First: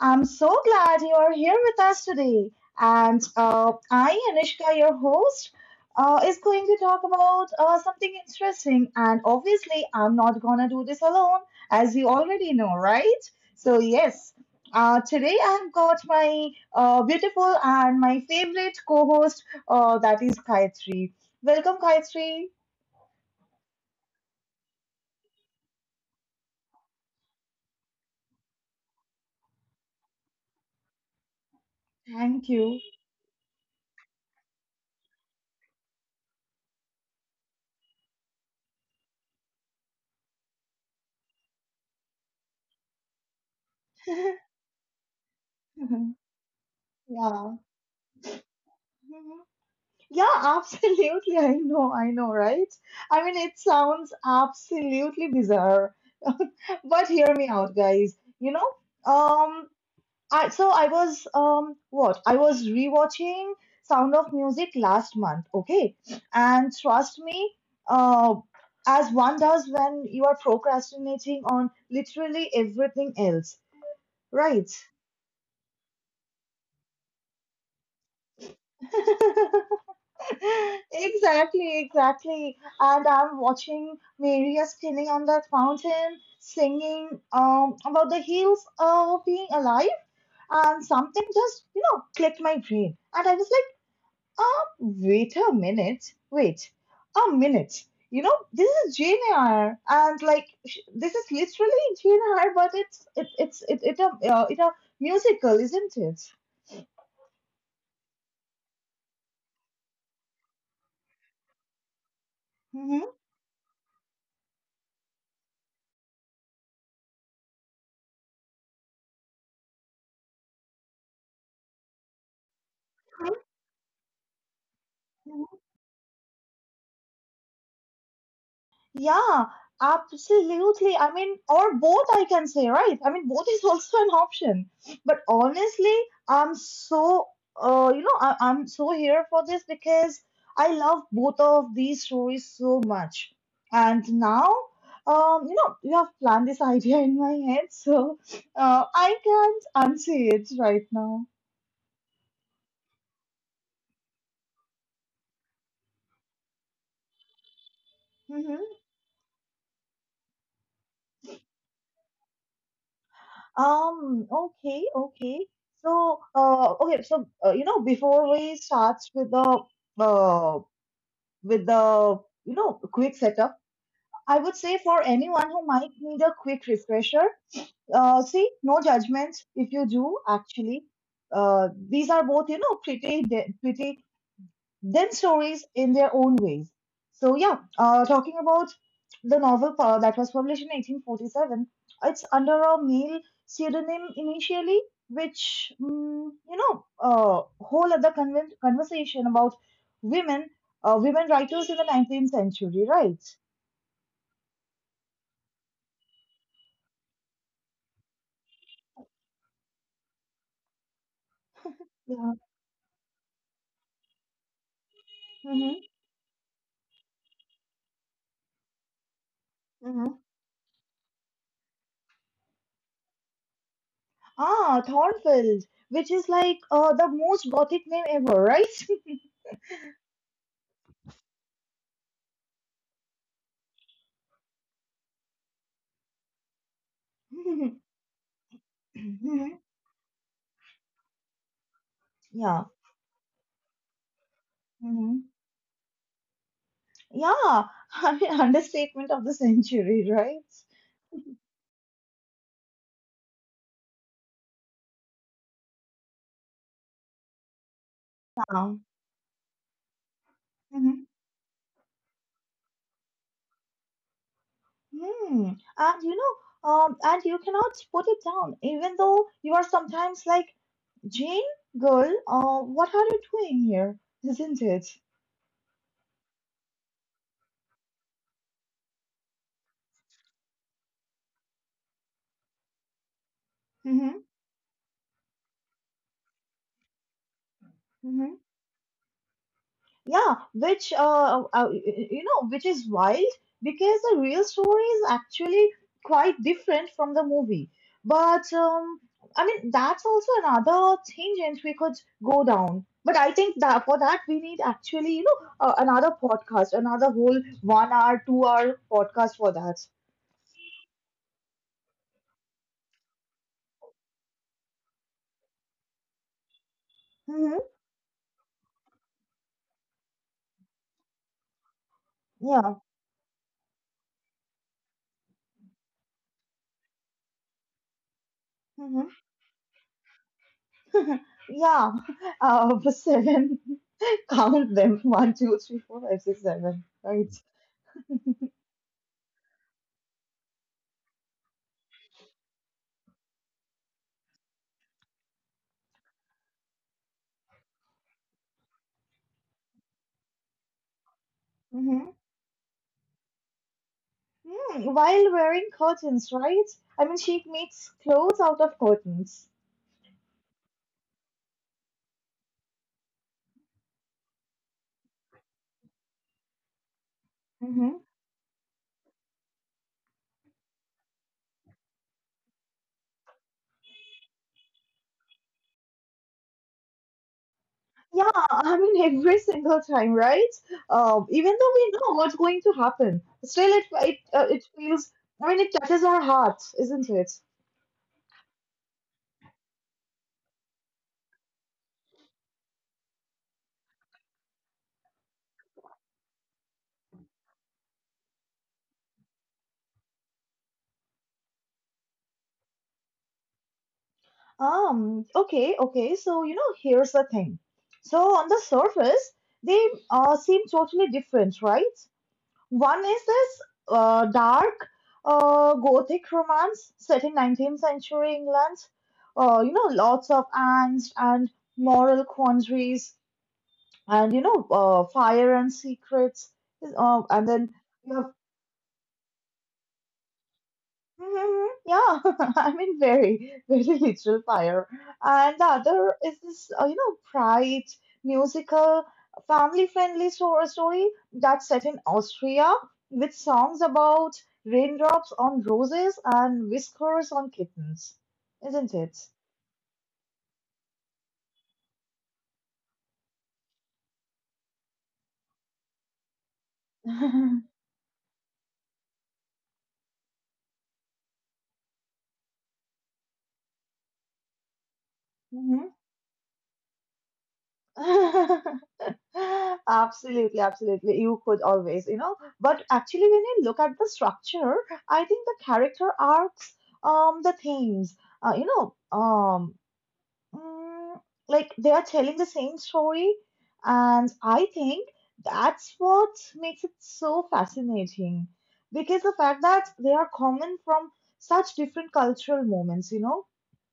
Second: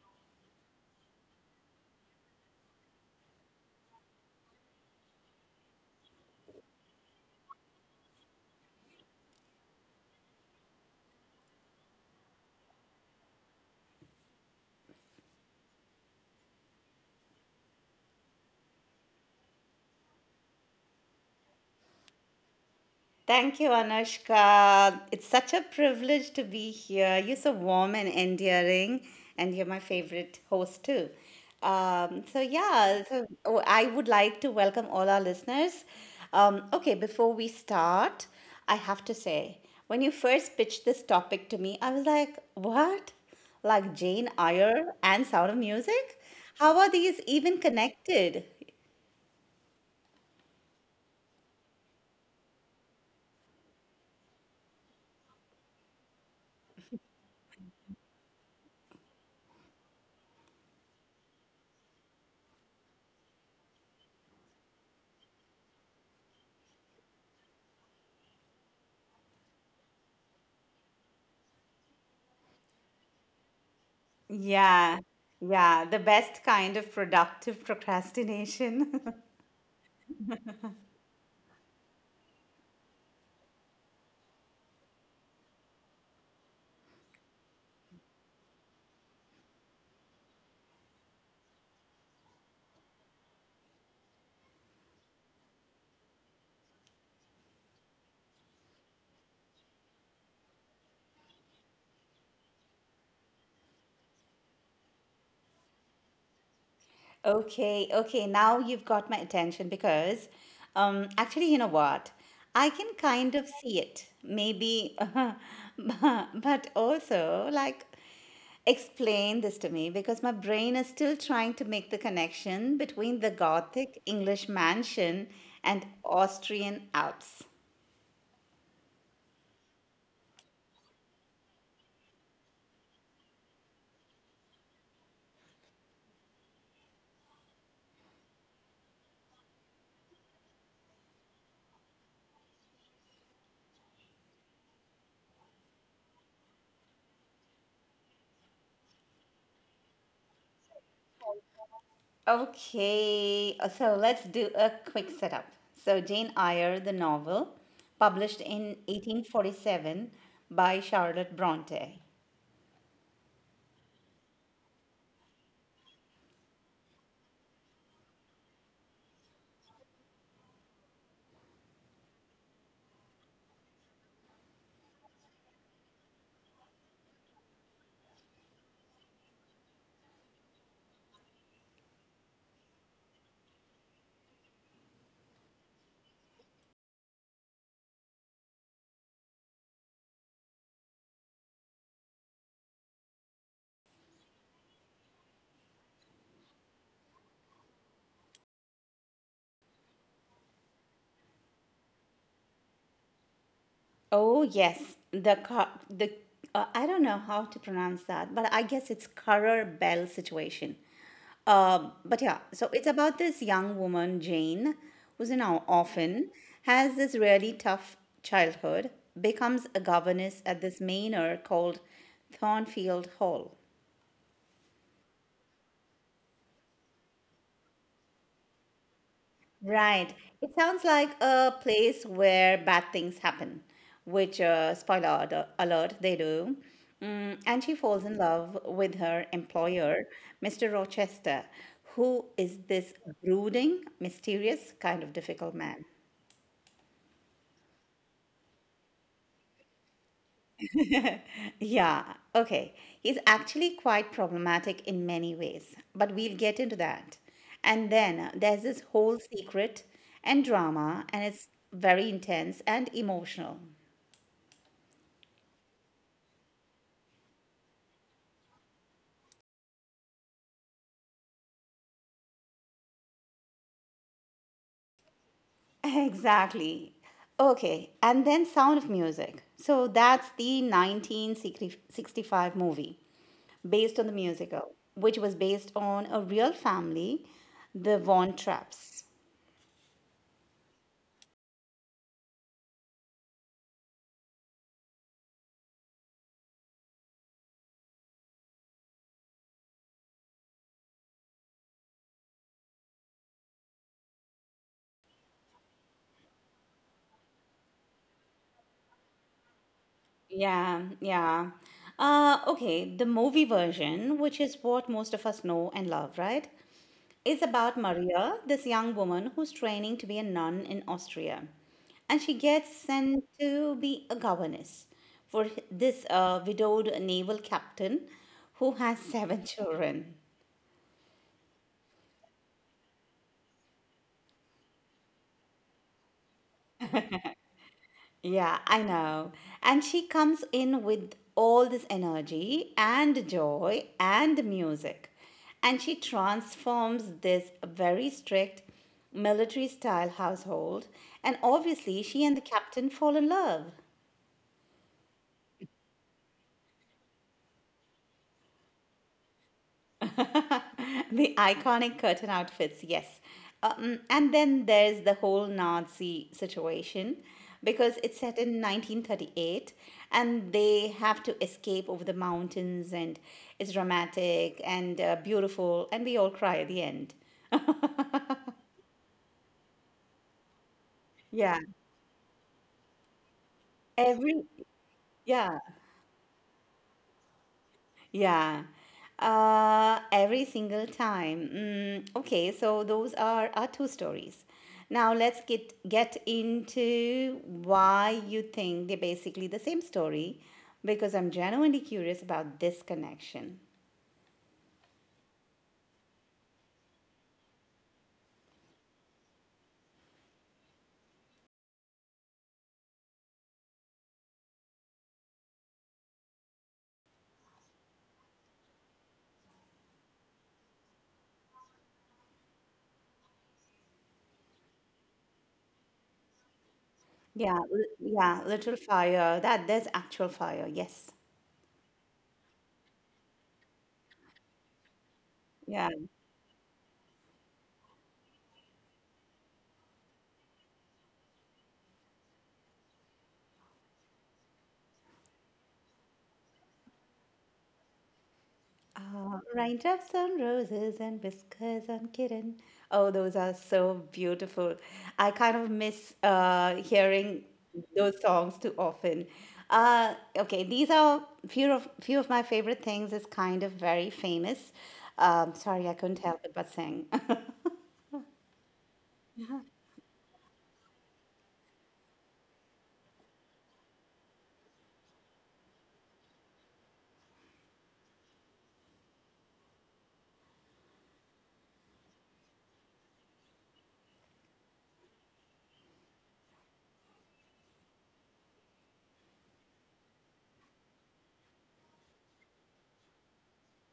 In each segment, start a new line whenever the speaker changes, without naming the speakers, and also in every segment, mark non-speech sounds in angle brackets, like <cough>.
I'm so glad you are here with us today. And I, Anishka, your host, is going to talk about something interesting. And obviously, I'm not going to do this alone, as you already know, right? So, yes, today I've got my beautiful and my favorite co host, that is Gayatri. Welcome, Gayatri.
Thank you, Anushka. It's such a privilege to be here. You're so warm and endearing, and you're my favorite host, too.
Thank you.
I would like to welcome all our listeners. Okay, before we start, I have to say, when you first pitched this topic to me, I was like, what? Like Jane Eyre and Sound of Music? How are these even
<laughs>
connected?
Yeah. Yeah, <laughs> absolutely. I know, right? I mean, it sounds absolutely bizarre. <laughs> But hear me out, guys. You know, um, I so I was what? I was rewatching Sound of Music last month, okay? And trust me, uh, as one does when you are procrastinating on literally everything else, right?
Yeah, yeah, the best kind of productive procrastination. <laughs>
<laughs> Exactly, exactly. And I'm watching Maria spinning on that fountain, singing about the hills of being alive, and something just, you know, clicked my brain. And I was like, wait a minute, wait a minute. You know, this is Jane Eyre, and this is literally Jane Eyre, but it's it it a it a musical, isn't it?
Okay, okay, now you've got my attention because actually, you know what? I can
Mm-hmm.
kind of see it. Maybe <laughs> but also like explain this to me because my brain is still trying to make the connection between the Gothic English mansion and Austrian Alps.
Yeah, absolutely. I mean, or both, I can say, right? I mean, both <laughs> is also an option. But honestly, I'm so, you know, I'm so here for this because I love both of these stories so much. And now, you know, you have planned this <laughs> idea in my head, so I can't unsee it right now.
Okay, so let's do a quick setup. So, Jane Eyre, the novel, published
Mm-hmm.
in 1847 by Charlotte Bronte.
Okay, okay. So, okay, so you know, before we start with the uh, with the you know quick setup, I would say for anyone who might need a quick refresher, see, no judgment if you do actually. These are both you know pretty then stories in their own ways. So yeah, talking about the novel that was published in 1847, it's under a male pseudonym initially, which you know, whole other conversation about women, women writers in the 19th century, right?
Oh, yes, the car, the I don't know how to pronounce that, but I guess it's Carrer Bell situation. But
Yeah.
yeah, so it's about this young woman, Jane, who's an or-
Hmm.
orphan, has this really tough childhood, becomes a
Hmm.
governess at this manor called Thornfield Hall.
Ah, Thornfield, which is like the most gothic name ever, right?
Right. It sounds like a place where bad things happen, which, uh, spoiler alert, they do. Mm, and she
<laughs>
falls in love with her
Mhm.
employer, Mr. Rochester, who is
Yeah.
this brooding, mysterious, kind of
Hmm.
difficult man.
Yeah, <laughs> I mean, understatement of the century, right?
Yeah, okay. He's actually quite problematic in many ways, but we'll get into that. And then there's
Now.
this whole secret and
Mhm.
drama, and it's very intense and emotional.
Hmm. And you know, and you cannot put it down, even though you are sometimes like, Jane, girl, what are you doing here? Isn't it?
Exactly. Okay, and then Sound of Music. So that's the 1965 movie based on the
Mm-hmm.
musical, which was based on a real family, the Von
Mm-hmm.
Trapps.
Yeah, which you know, which is wild because the real story is actually quite different from the movie. But I mean, that's also another tangent we could go down. But I think that for that we need actually, you know, another podcast, another whole 1 hour, 2 hour podcast for that.
Yeah, yeah. Okay, the movie version, which is what most of us know and love, right? is
Mm-hmm.
about Maria, this young woman who's training to be a nun in Austria. And she
Yeah.
gets sent to be a governess for this widowed naval captain who has <laughs>
Mm-hmm.
seven children.
<laughs> Yeah. <laughs> Seven. <laughs> Count them. One, two, three, four, five, six, seven. Right.
Yeah, I know. And she comes in with all this energy and joy and music. And she transforms this very strict military style household. And obviously,
Mm-hmm.
she and the captain fall in love.
Hmm, while wearing curtains, right? I mean, she makes clothes out of curtains.
<laughs> The iconic curtain outfits, yes. And then there's the whole Nazi situation because
Hmm.
it's set in 1938 and they have to escape over the mountains and it's dramatic and beautiful and we all cry at the end. <laughs>
Yeah, I mean, <laughs> every single time, right? Even
Yeah.
though we know what's going to happen, still
Every
it feels. I mean,
yeah,
it touches our heart, isn't it?
Yeah. Every single time. Mm, okay, so those are our two stories. Now let's get into why you think they're basically the same story, because I'm genuinely curious about this connection.
Okay. Okay. So you know, here's the thing. So on the surface, they seem totally different, right? One is this dark Gothic romance set in 19th century England. You know, lots of angst and moral quandaries, and you know, fire and secrets. And
Yeah,
then
l-
you have
yeah, literal fire. That there's actual fire. Yes.
Mhm. Yeah, <laughs> I mean, very, <laughs> very literal fire. And the
Yeah.
other is this, you know, bright, musical, family-friendly story that's set in Austria with songs about raindrops on roses and whiskers on kittens, isn't it?
Raindrops on roses and whiskers on kitten. Oh, those are so beautiful. I kind of miss hearing
<laughs>
those songs too often. Okay, these are few of my favorite things. Is kind of very famous. Sorry,
Mhm.
I couldn't help it but sing. <laughs>
<laughs> Absolutely, absolutely. You could always, you know. But actually, when you look at the structure, I think the character arcs, the themes, uh, you know, um, Mm, like they are telling the same story, and I think that's what makes it so fascinating because the fact that they are common from such different cultural moments, you know,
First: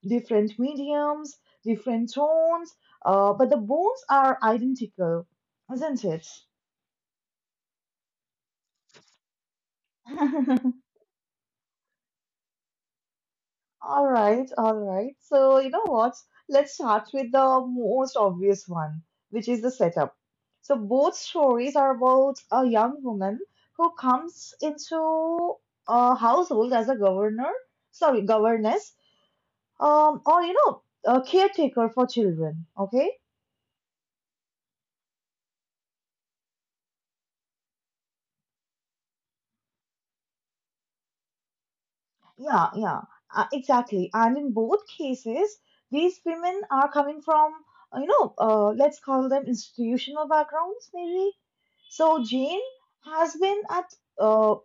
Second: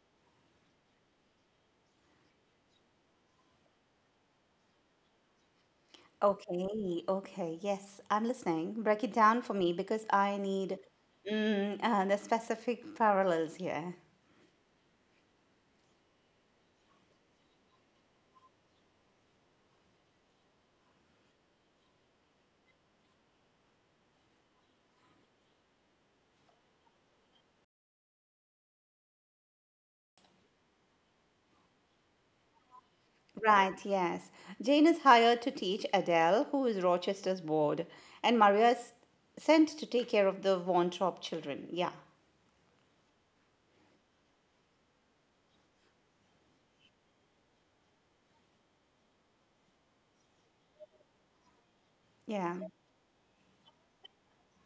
different mediums, different tones, but the bones are identical, isn't it?
Okay, okay, yes, I'm listening. Break it down for me because I
<laughs>
need the specific parallels here.
All right, all right. So, you know what? Let's start with the most obvious one, which is the setup. So, both stories are about a young woman who comes into a household as a governor, sorry, governess, or you know, a caretaker for children. Okay.
Right, yes. Jane is hired to teach Adele, who is Rochester's board, and Maria is sent to take care of the Von Trapp children. Yeah,
Yeah, yeah, exactly. And in both cases, these women are coming from, you know, let's call them institutional backgrounds, maybe. So
yeah.
Jane has been at uh,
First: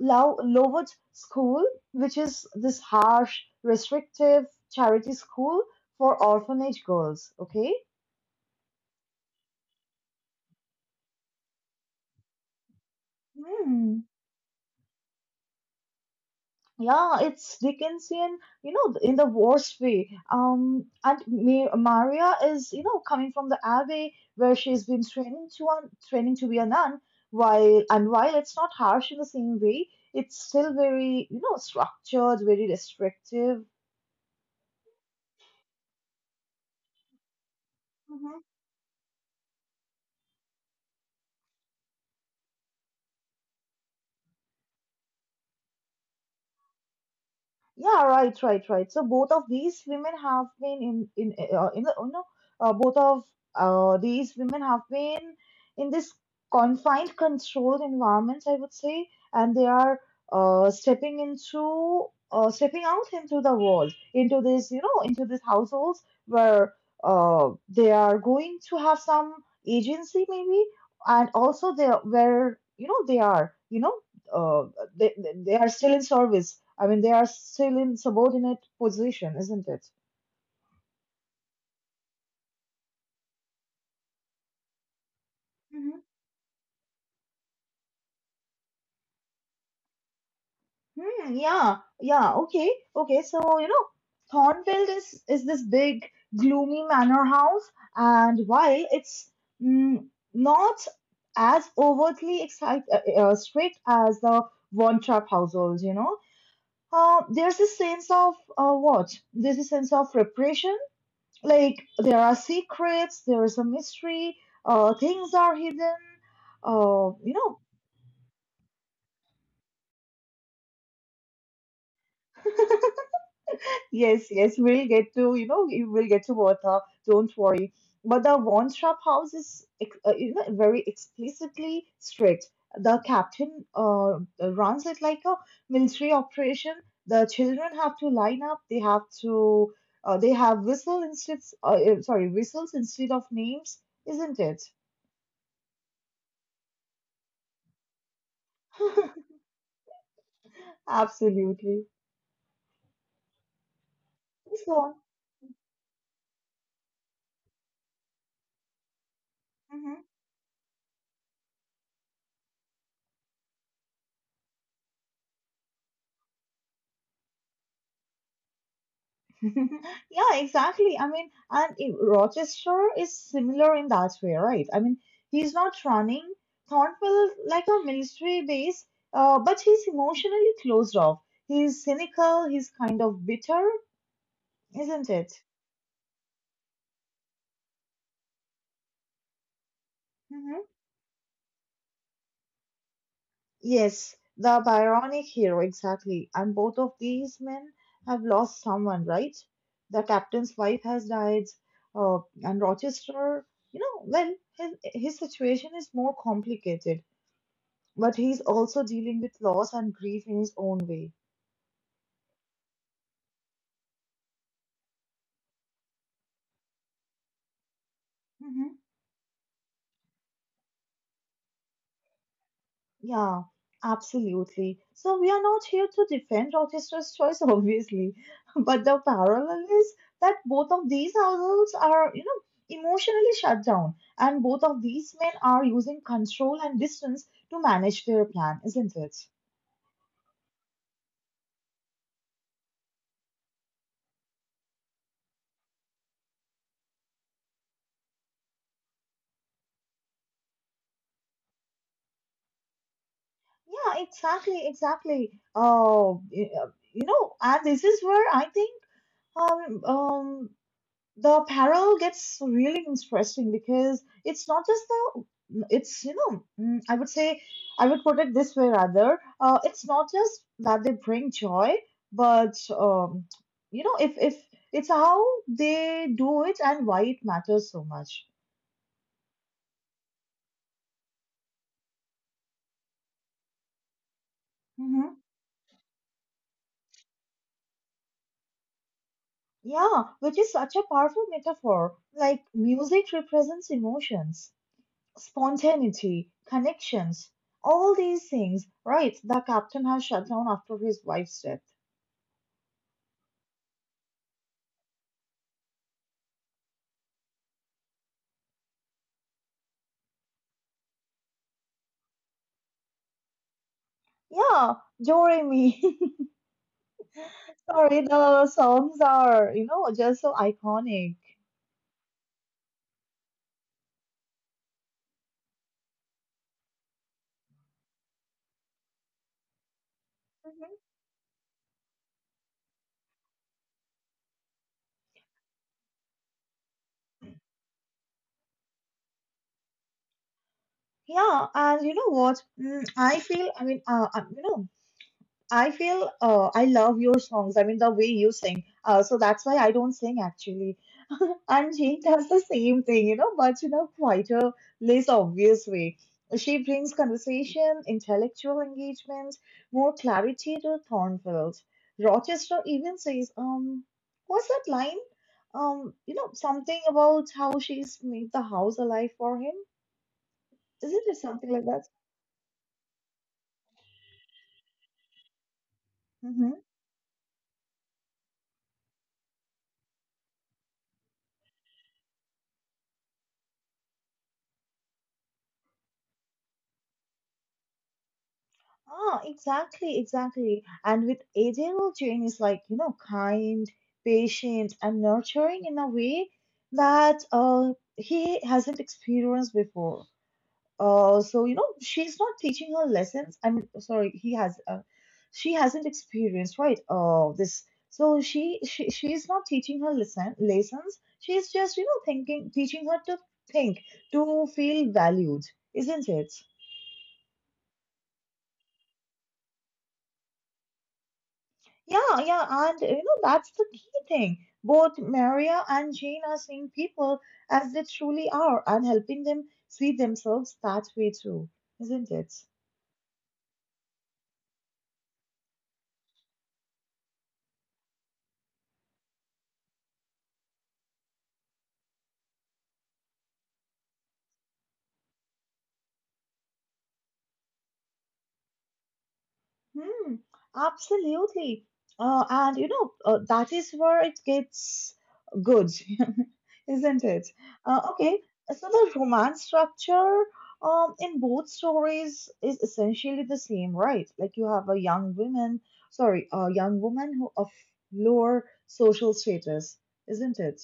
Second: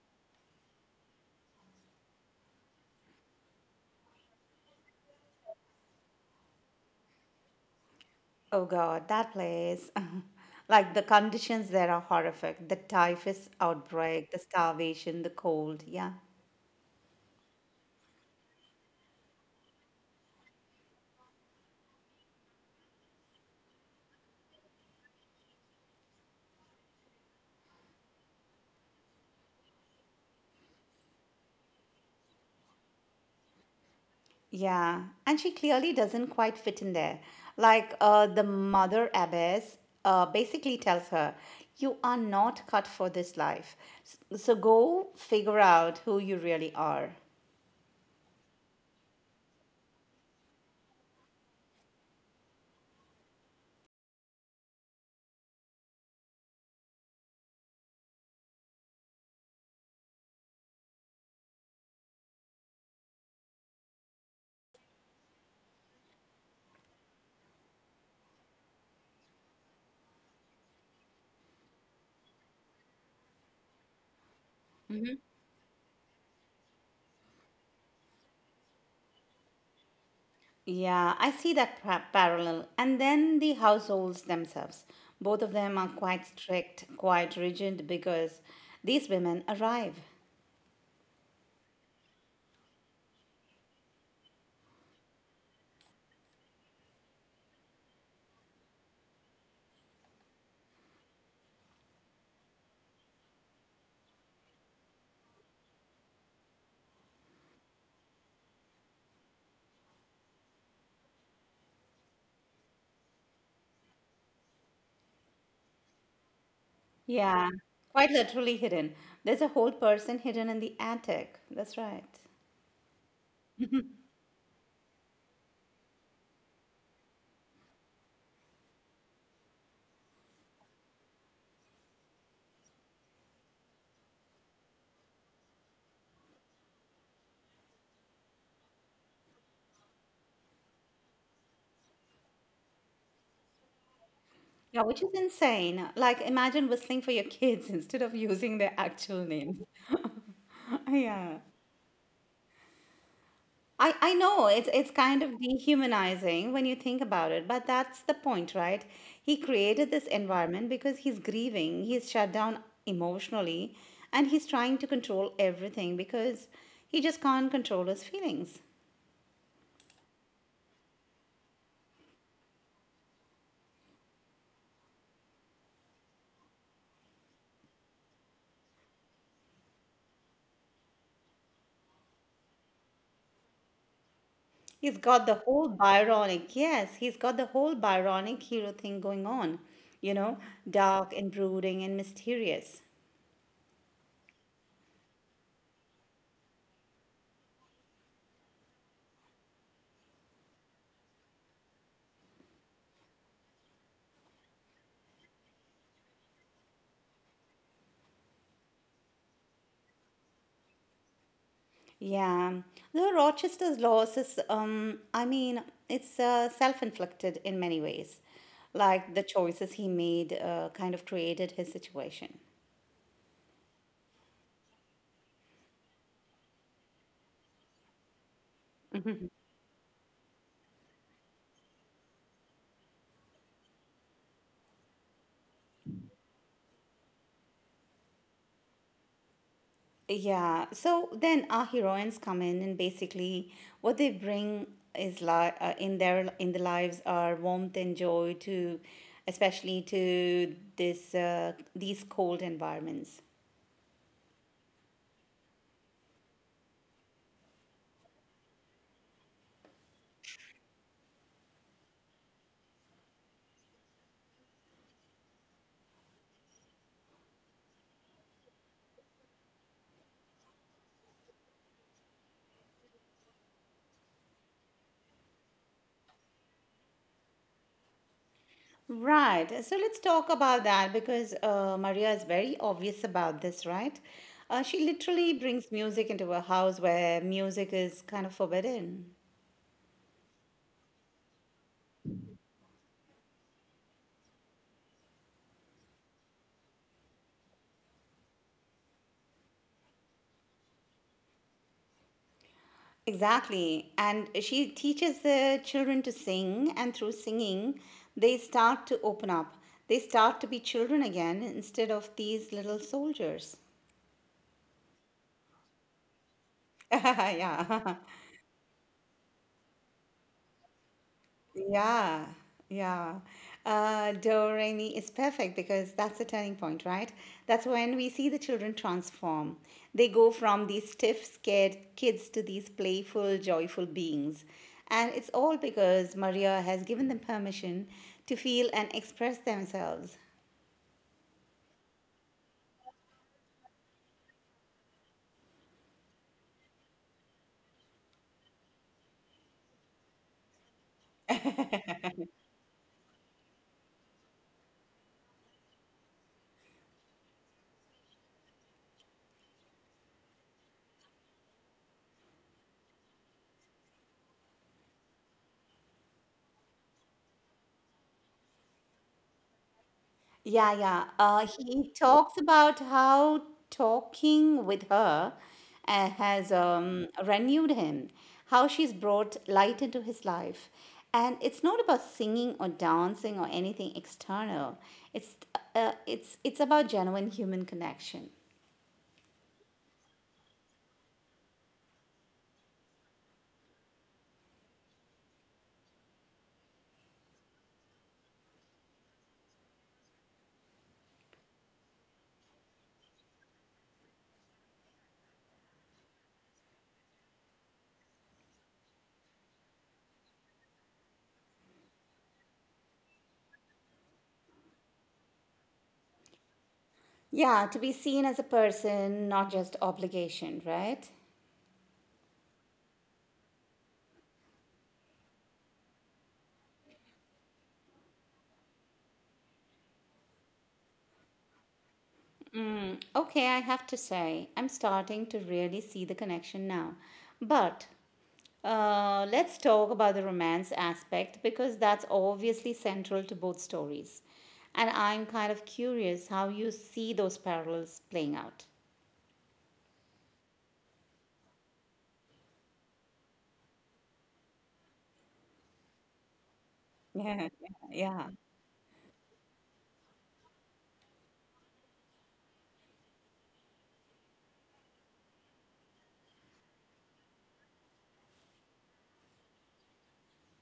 Low Lowood School, which is this harsh, restrictive charity school for orphanage girls. Okay.
Oh God, that place. <laughs> Like the conditions there are horrific. The typhus
Hmm.
outbreak, the starvation, the cold. Yeah.
Yeah, it's Dickensian, you know, in the worst way. And Maria is, you know, coming from the abbey where she's been training to be a nun. While and while it's not harsh in the same way, it's still very, you know, structured, very restrictive.
Yeah, and she clearly doesn't quite fit in there. Like the mother abbess basically tells her, you are not cut for this life. So go figure out who you really are.
Yeah, right, right, right. So both of these women have been in the you know both of these women have been in this confined, controlled environments, I would say, and they are uh, stepping into stepping out into the world, into this you know into these households where they are going to have some agency maybe, and also where you know they are you know uh they are still in service. I mean, they are still in subordinate position, isn't it?
Yeah, I see that parallel. And then the households themselves. Both of them are
Mhm.
quite strict, quite rigid because these women arrive.
Hmm, yeah, yeah, okay, okay. So, you know, Thornfield is this big, gloomy manor house, and while it's mm, not as overtly strict as the Von Trapp household, you know, there's a sense of what? there's a sense of repression. Like there are secrets, there is a mystery, things are hidden. Uh, you know,
Yeah, quite literally hidden. There's a whole person hidden in the attic. That's right.
yes, yes, we'll get to you know we will get to Bertha. Don't worry. But the one trap house is you know very explicitly strict. The captain runs it like a military operation. The children have to line up. They have to. They have whistle instead. Sorry, whistles instead of names, isn't it?
Yeah, which is insane. Like, imagine whistling for your kids <laughs> instead of using their
<laughs>
actual names. <laughs> Yeah.
Absolutely.
I know it's
So
it's
on.
kind of dehumanizing when you think about it, but that's the point, right? He created this environment because he's grieving, he's shut down emotionally, and he's trying to control everything because he just can't control his feelings.
Mhm. <laughs> Yeah, exactly. I mean, and Rochester is similar in that way, right? I mean, he's not running Thornwell like a military base, but he's emotionally closed off. He's cynical, he's kind of bitter,
He's
isn't
got
it?
the whole Byronic, yes, he's got the whole Byronic hero thing going on, you know,
Mm-hmm.
dark and brooding and mysterious.
Yes, the Byronic hero, exactly. And both of these men have lost someone, right? The captain's wife has died, and Rochester, you know, well, his situation is more complicated, but he's also dealing with loss and grief in his own way.
Yeah, the Rochester's loss is, I mean, it's self-inflicted in many ways.
Mm-hmm.
Like the choices he made kind of created his situation.
Yeah, absolutely. So we are not here to defend Rochester's choice, obviously, <laughs> but the parallel is that both of these households are, you know, emotionally shut down, and both of these men are using control and distance to manage their plan, isn't it?
Yeah, so then our heroines come in, and basically what they bring is in the lives are warmth and joy to, especially to this these cold environments.
Yeah, exactly, exactly. You know, and this is where I think um, um, the parallel gets really interesting because it's not just the, it's, you know, I would say, I would put it this way rather, it's not just that they bring joy, but, you know, if it's how they do it and why it matters so much.
Right. So let's talk about that because Maria is very obvious about this, right? She
Hmm.
literally brings music into a house where music is kind of forbidden.
Yeah, which is such a powerful metaphor. Like, music represents emotions, spontaneity, connections, all these things, right? The captain has shut down after his wife's death.
Exactly. And she teaches the children to sing, and through singing, they start to open up. They start to be children again instead of these little soldiers. <laughs>
Yeah, Doremi. <laughs>
Yeah.
Sorry, the songs are, you know, just so iconic.
Yeah, yeah. Do re mi is perfect because that's the turning point, right? That's when we see the children transform. They go
Mhm.
from these stiff, scared kids to these playful, joyful beings. And it's all because Maria has given them permission to feel and express themselves.
Yeah, and you know what? I feel, I mean, you know, I feel I love your songs. I mean, the way you sing. So that's why I don't sing actually. <laughs> And Jane does the same thing, you know, but in a quieter, less obvious way. She brings conversation, intellectual engagement, more clarity to Thornfield. Rochester even says, what's that line? You know, something about how she's made the house alive for him.
Yeah,
Isn't
yeah.
it something like that?
He talks about how talking with her has
Mm-hmm.
renewed him, how she's brought light into his life. And it's not about singing or dancing or anything external. It's it's about genuine human connection.
Ah, exactly, exactly. And with Adele, Jane is like, you know, kind, patient, and nurturing in a way that he hasn't experienced before. So, you know, she's not teaching her lessons. I'm sorry, he has, she hasn't experienced, right? This. So she's not teaching her lesson lessons. She's just, you know, thinking, teaching her to think, to feel valued, isn't it?
Yeah, to be seen as a person, not just obligation, right?
Yeah, yeah, and you know, that's the key thing. Both Maria and Jane are seeing people as they truly are and helping them see themselves that way too, isn't it?
Mm, okay, I have to say, I'm starting to really see the connection now. But Let's talk about the romance aspect because that's obviously central to both stories. And I'm kind of curious how you see those parallels playing out. <laughs>
Hmm, absolutely. And you know, that is where it gets good, <laughs> isn't it?
Yeah,
Okay,
yeah,
so the romance structure in both stories is essentially the same, right? Like you have a young woman, sorry, a young woman who of lower social status, isn't it?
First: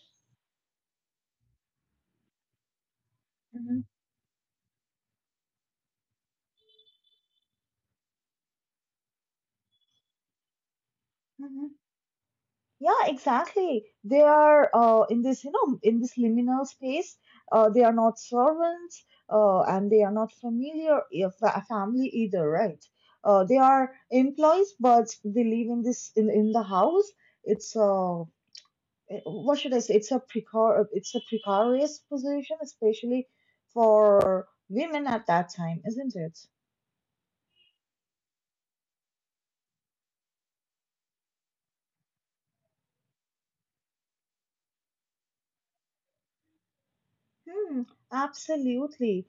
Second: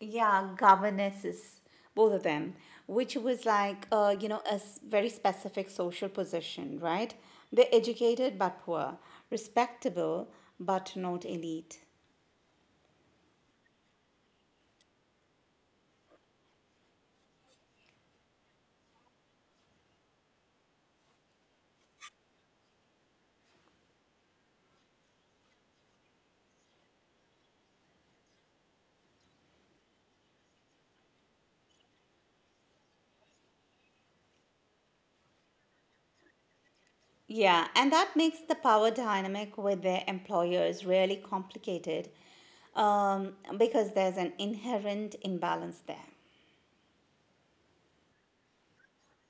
yeah. Governesses, both of them, which was
Mm-hmm.
like you know very specific social position, right? They're educated but poor, respectable but not elite.
Yeah, exactly. They are in this, you know, in this liminal space. They are not servants, and they are not family either, right? They are employees, but they live in in the house. It's uh, what should I say? It's a precarious position, especially for women at that time, isn't it?
Yeah, and that makes the power dynamic with their employers really complicated because there's an inherent imbalance there.
Hmm, Absolutely.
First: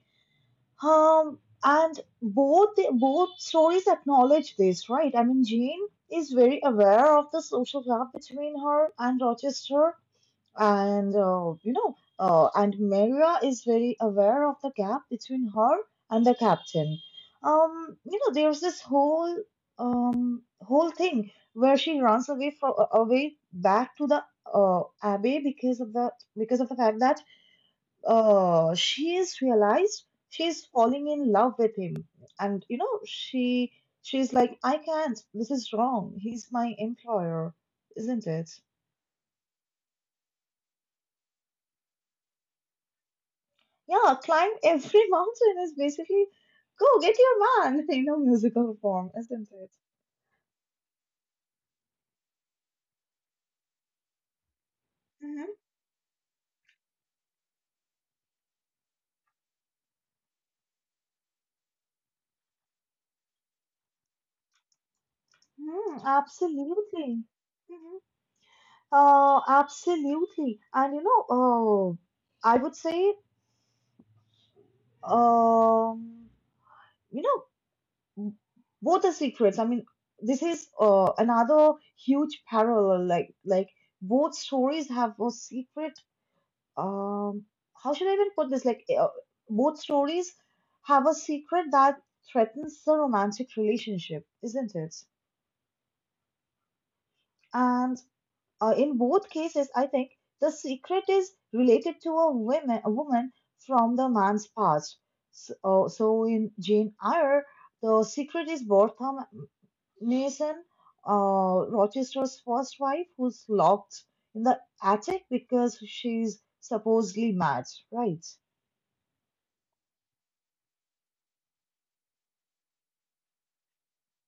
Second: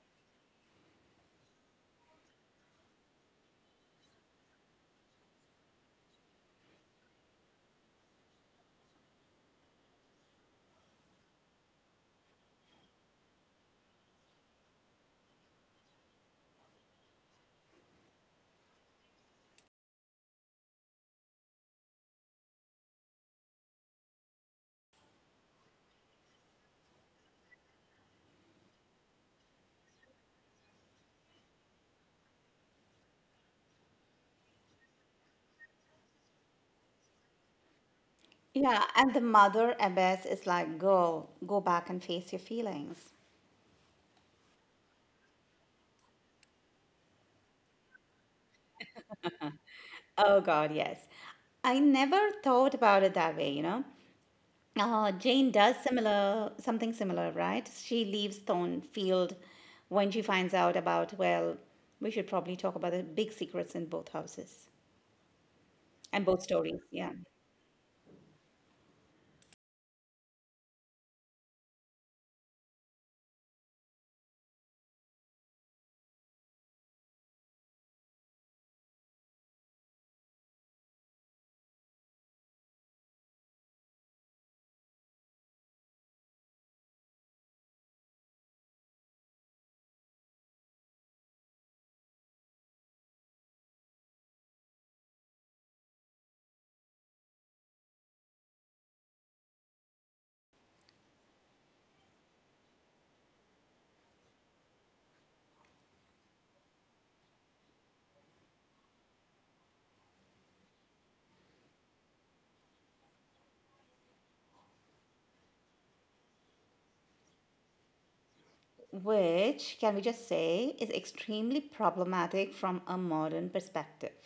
Both stories acknowledge this, right? I mean, Jane is very aware of the social gap between her and Rochester, and and Maria is very aware of the gap between her and the captain. You know, there's this whole thing where she runs away back to the abbey because of the fact that she's realized she's falling in love with him, and you know she's like, I can't, this is wrong, he's my employer, isn't it?
Yeah, and the mother abbess is like, girl, go back and face your feelings.
Yeah, climb every <laughs> mountain is basically go get your man. <laughs> You know, musical form, isn't it?
Oh, God, yes. I never thought about it that way, you know.
Mhm,
Jane does similar something similar, right? She leaves Thornfield when she finds out about, well, we should probably talk about the big secrets in both houses
mhm,
and both stories. Yeah.
absolutely. Mhm. Absolutely. And you know, I would say, um, you know, both are secrets. I mean, this is another huge parallel. Like both stories have a secret. Um, how should I even put this? Both stories have a secret that threatens the romantic relationship, isn't it? And in both cases, I think the secret is related to a woman from the man's past. So, in Jane Eyre, the secret is Bertha Mason, Rochester's first wife, who's locked in the attic because she's supposedly mad, right?
Which, can we just say, is extremely problematic from a modern perspective.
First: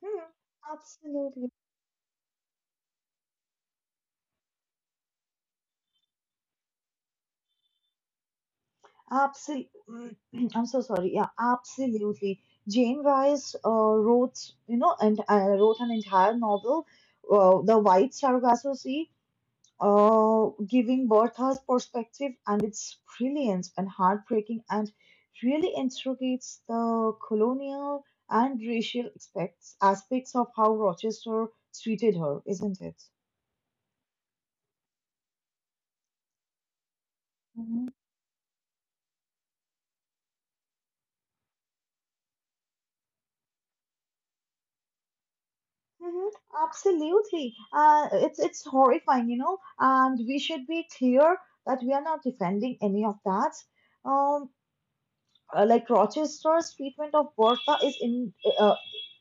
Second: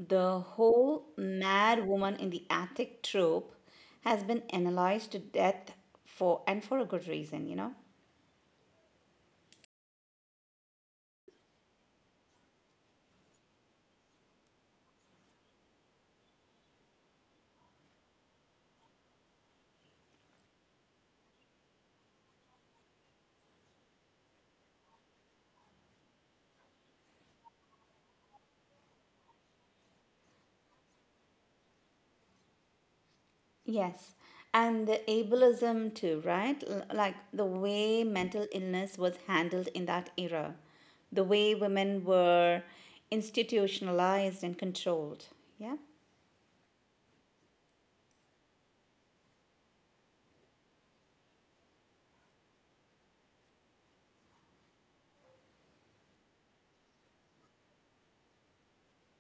Hmm,
whole
Absolutely.
mad woman in the attic trope has been analyzed to death for a good reason, you know?
Absolutely. <clears throat> I'm so sorry. Yeah, absolutely. Jane Rice wrote, you know, and wrote an entire novel, The White Sargasso Sea, giving Bertha's perspective, and it's brilliant and heartbreaking, and really interrogates the colonial and racial aspects of how Rochester treated her, isn't it?
Yes. And the ableism too, right? Like the way mental illness was handled in that era, the way women were institutionalized and controlled. Yeah.
Mhm. Absolutely. It's horrifying, you know, and we should be clear that we are not defending any of that. Um, like Rochester's treatment of Bertha is in uh,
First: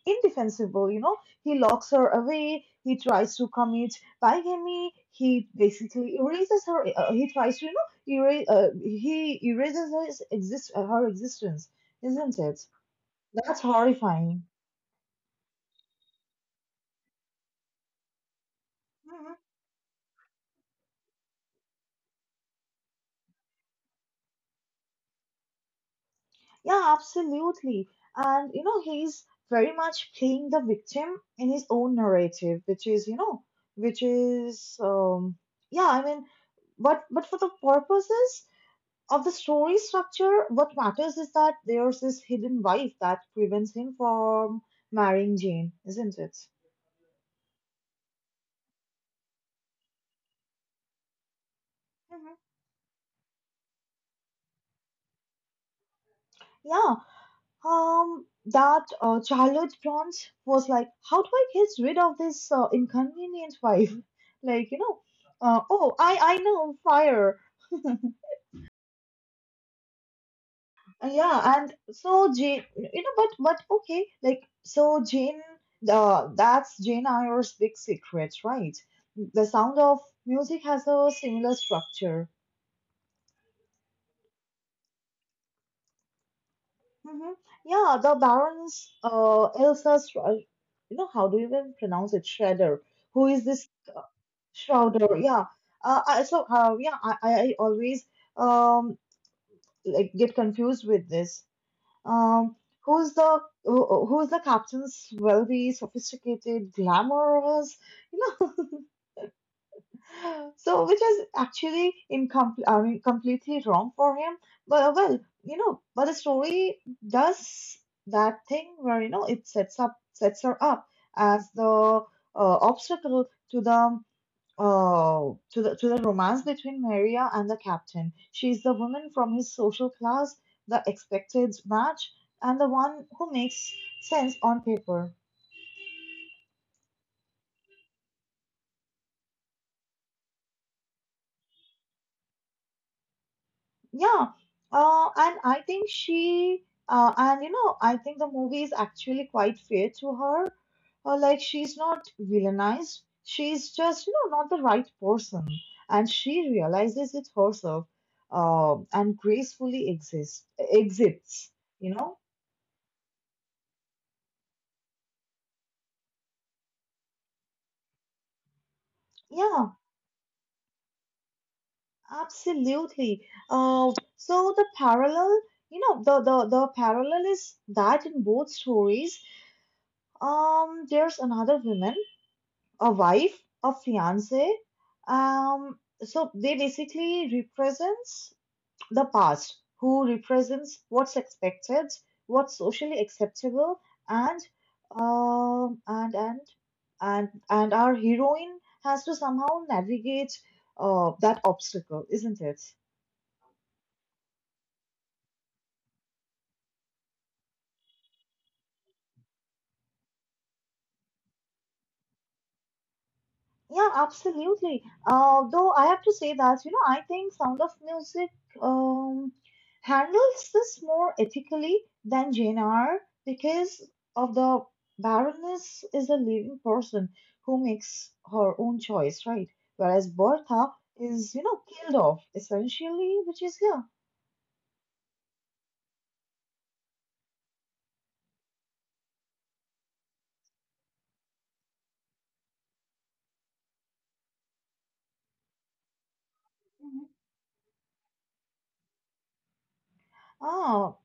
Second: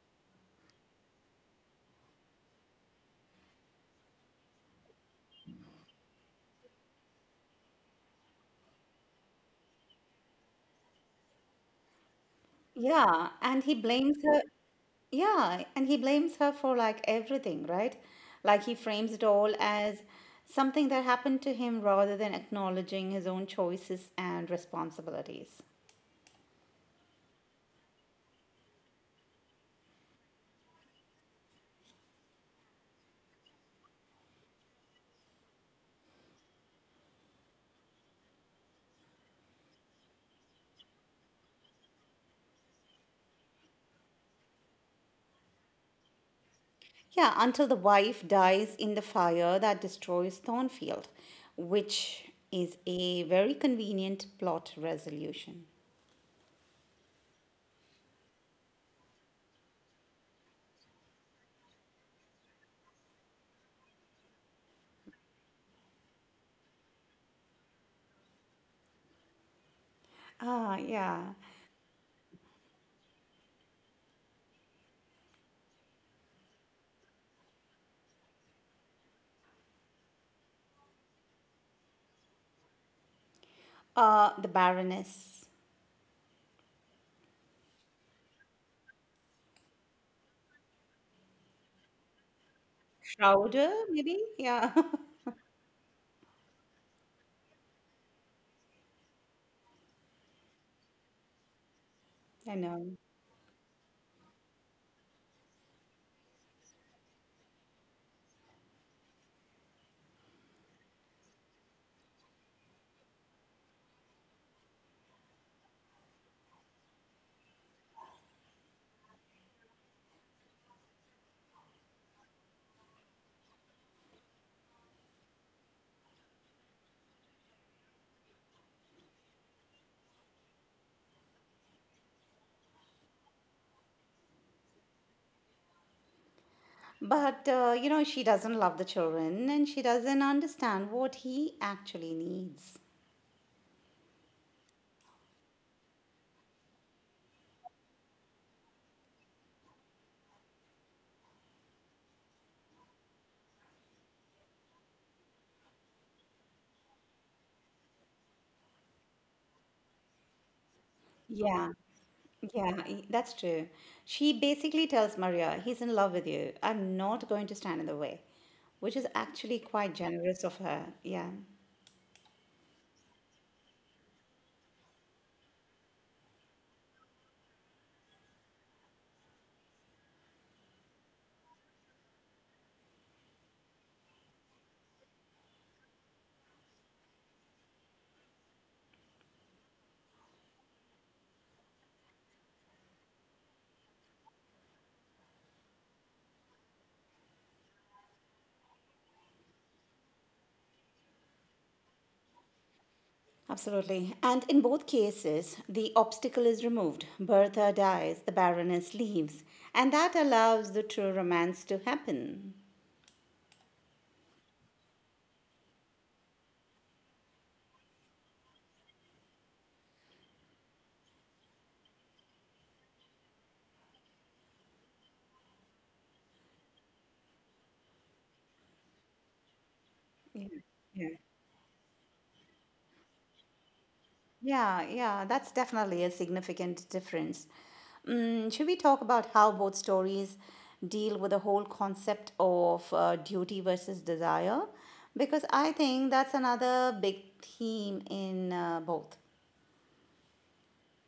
indefensible, you know. He locks her away. He tries to commit bigamy. He basically erases her. He tries to, you know, erase. He erases his exist her existence, isn't it?
Yeah.
That's
And he blames her.
horrifying.
Yeah, and he blames her for like everything, right? Like he frames it
Mm-hmm.
all as something that happened to him rather than acknowledging his own choices and responsibilities.
Yeah, absolutely. And you know, he's very much playing the victim in his own narrative, which is, you know, which is yeah, I mean, but for the purposes of the story structure, what matters is that there's this hidden wife that prevents him from marrying Jane, isn't it?
Yeah, until the wife dies in the fire that destroys Thornfield,
Mhm.
which is a very convenient plot resolution.
Yeah. That Charlotte Bronze was like, how do I get rid of this inconvenient wife? <laughs> Like, you know, oh, I know, fire.
Ah, yeah.
Yeah, and so Jane, you know, but okay, like so Jane, that's Jane Eyre's big secret, right? The Sound of Music has a similar structure.
The Baroness
Mm-hmm. Yeah, the Baron's Elsa's, you know, how do you even pronounce it? Shredder, who is this?
Schroeder, maybe? Yeah,
Shrouder, yeah. I, so, yeah, I always um like get confused with this.
<laughs>
Um,
I know.
who's the who's the captain's wealthy, sophisticated, glamorous, you know? <laughs> So, which is actually incomplete. I mean, completely wrong for him. But well, you know, but the story does that thing where you know it sets up sets her up as the obstacle to the Oh, to the romance between Maria and the captain. She's the woman from his social class, the expected match, and the one who makes sense on paper.
But, you know, she doesn't love the children and she doesn't understand what he actually needs.
Yeah. And I think she and you know, I think the movie is actually quite fair to her. Like she's not villainized. She's just, you know, not the right person. And she realizes it herself, and gracefully exists exits,
Yeah,
you know?
that's true. She basically tells Maria, he's in love with you. I'm not going to stand in the way, which is actually
Yeah.
quite generous of her. Yeah,
Absolutely. Uh, so the parallel, you know, the parallel is that in both stories, there's another woman, a wife, a fiance. So they basically represents the past, who represents what's expected, what's socially acceptable, and um, and and and our heroine has to somehow navigate that obstacle, isn't it?
absolutely. And in both cases, the obstacle is removed. Bertha dies, the Baroness leaves, and that allows the true romance to happen.
Yeah, absolutely. Though I have to say that, you know, I think Sound of Music um, handles this more ethically than Jane R because of the Baroness is a living person who makes her own choice, right? Whereas Bertha
Yeah.
is, you know, killed off essentially, which is yeah.
Yeah, yeah, that's definitely a significant difference. Mm, should we talk about how both stories deal with the whole concept of duty versus desire? Because I think that's another
Mhm.
big theme in both.
Ah,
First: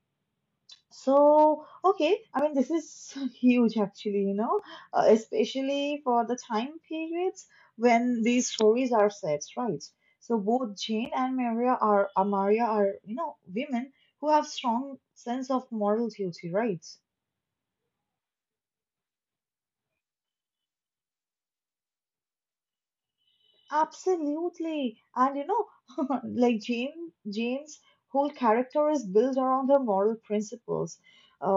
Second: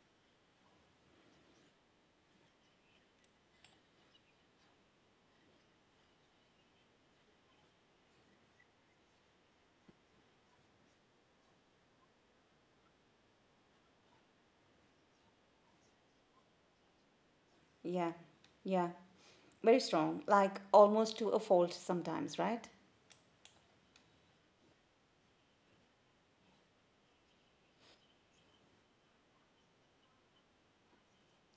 so, okay, I mean, this is <laughs> huge actually, you know, especially for the time periods when these stories are set, right? So both Jane and Maria are, you know, women who have strong sense of moral duty, right?
Yeah, yeah, very strong, like almost to a fault sometimes, right?
Absolutely. And you know, <laughs> like Jane, Jane's whole character is built around her moral principles.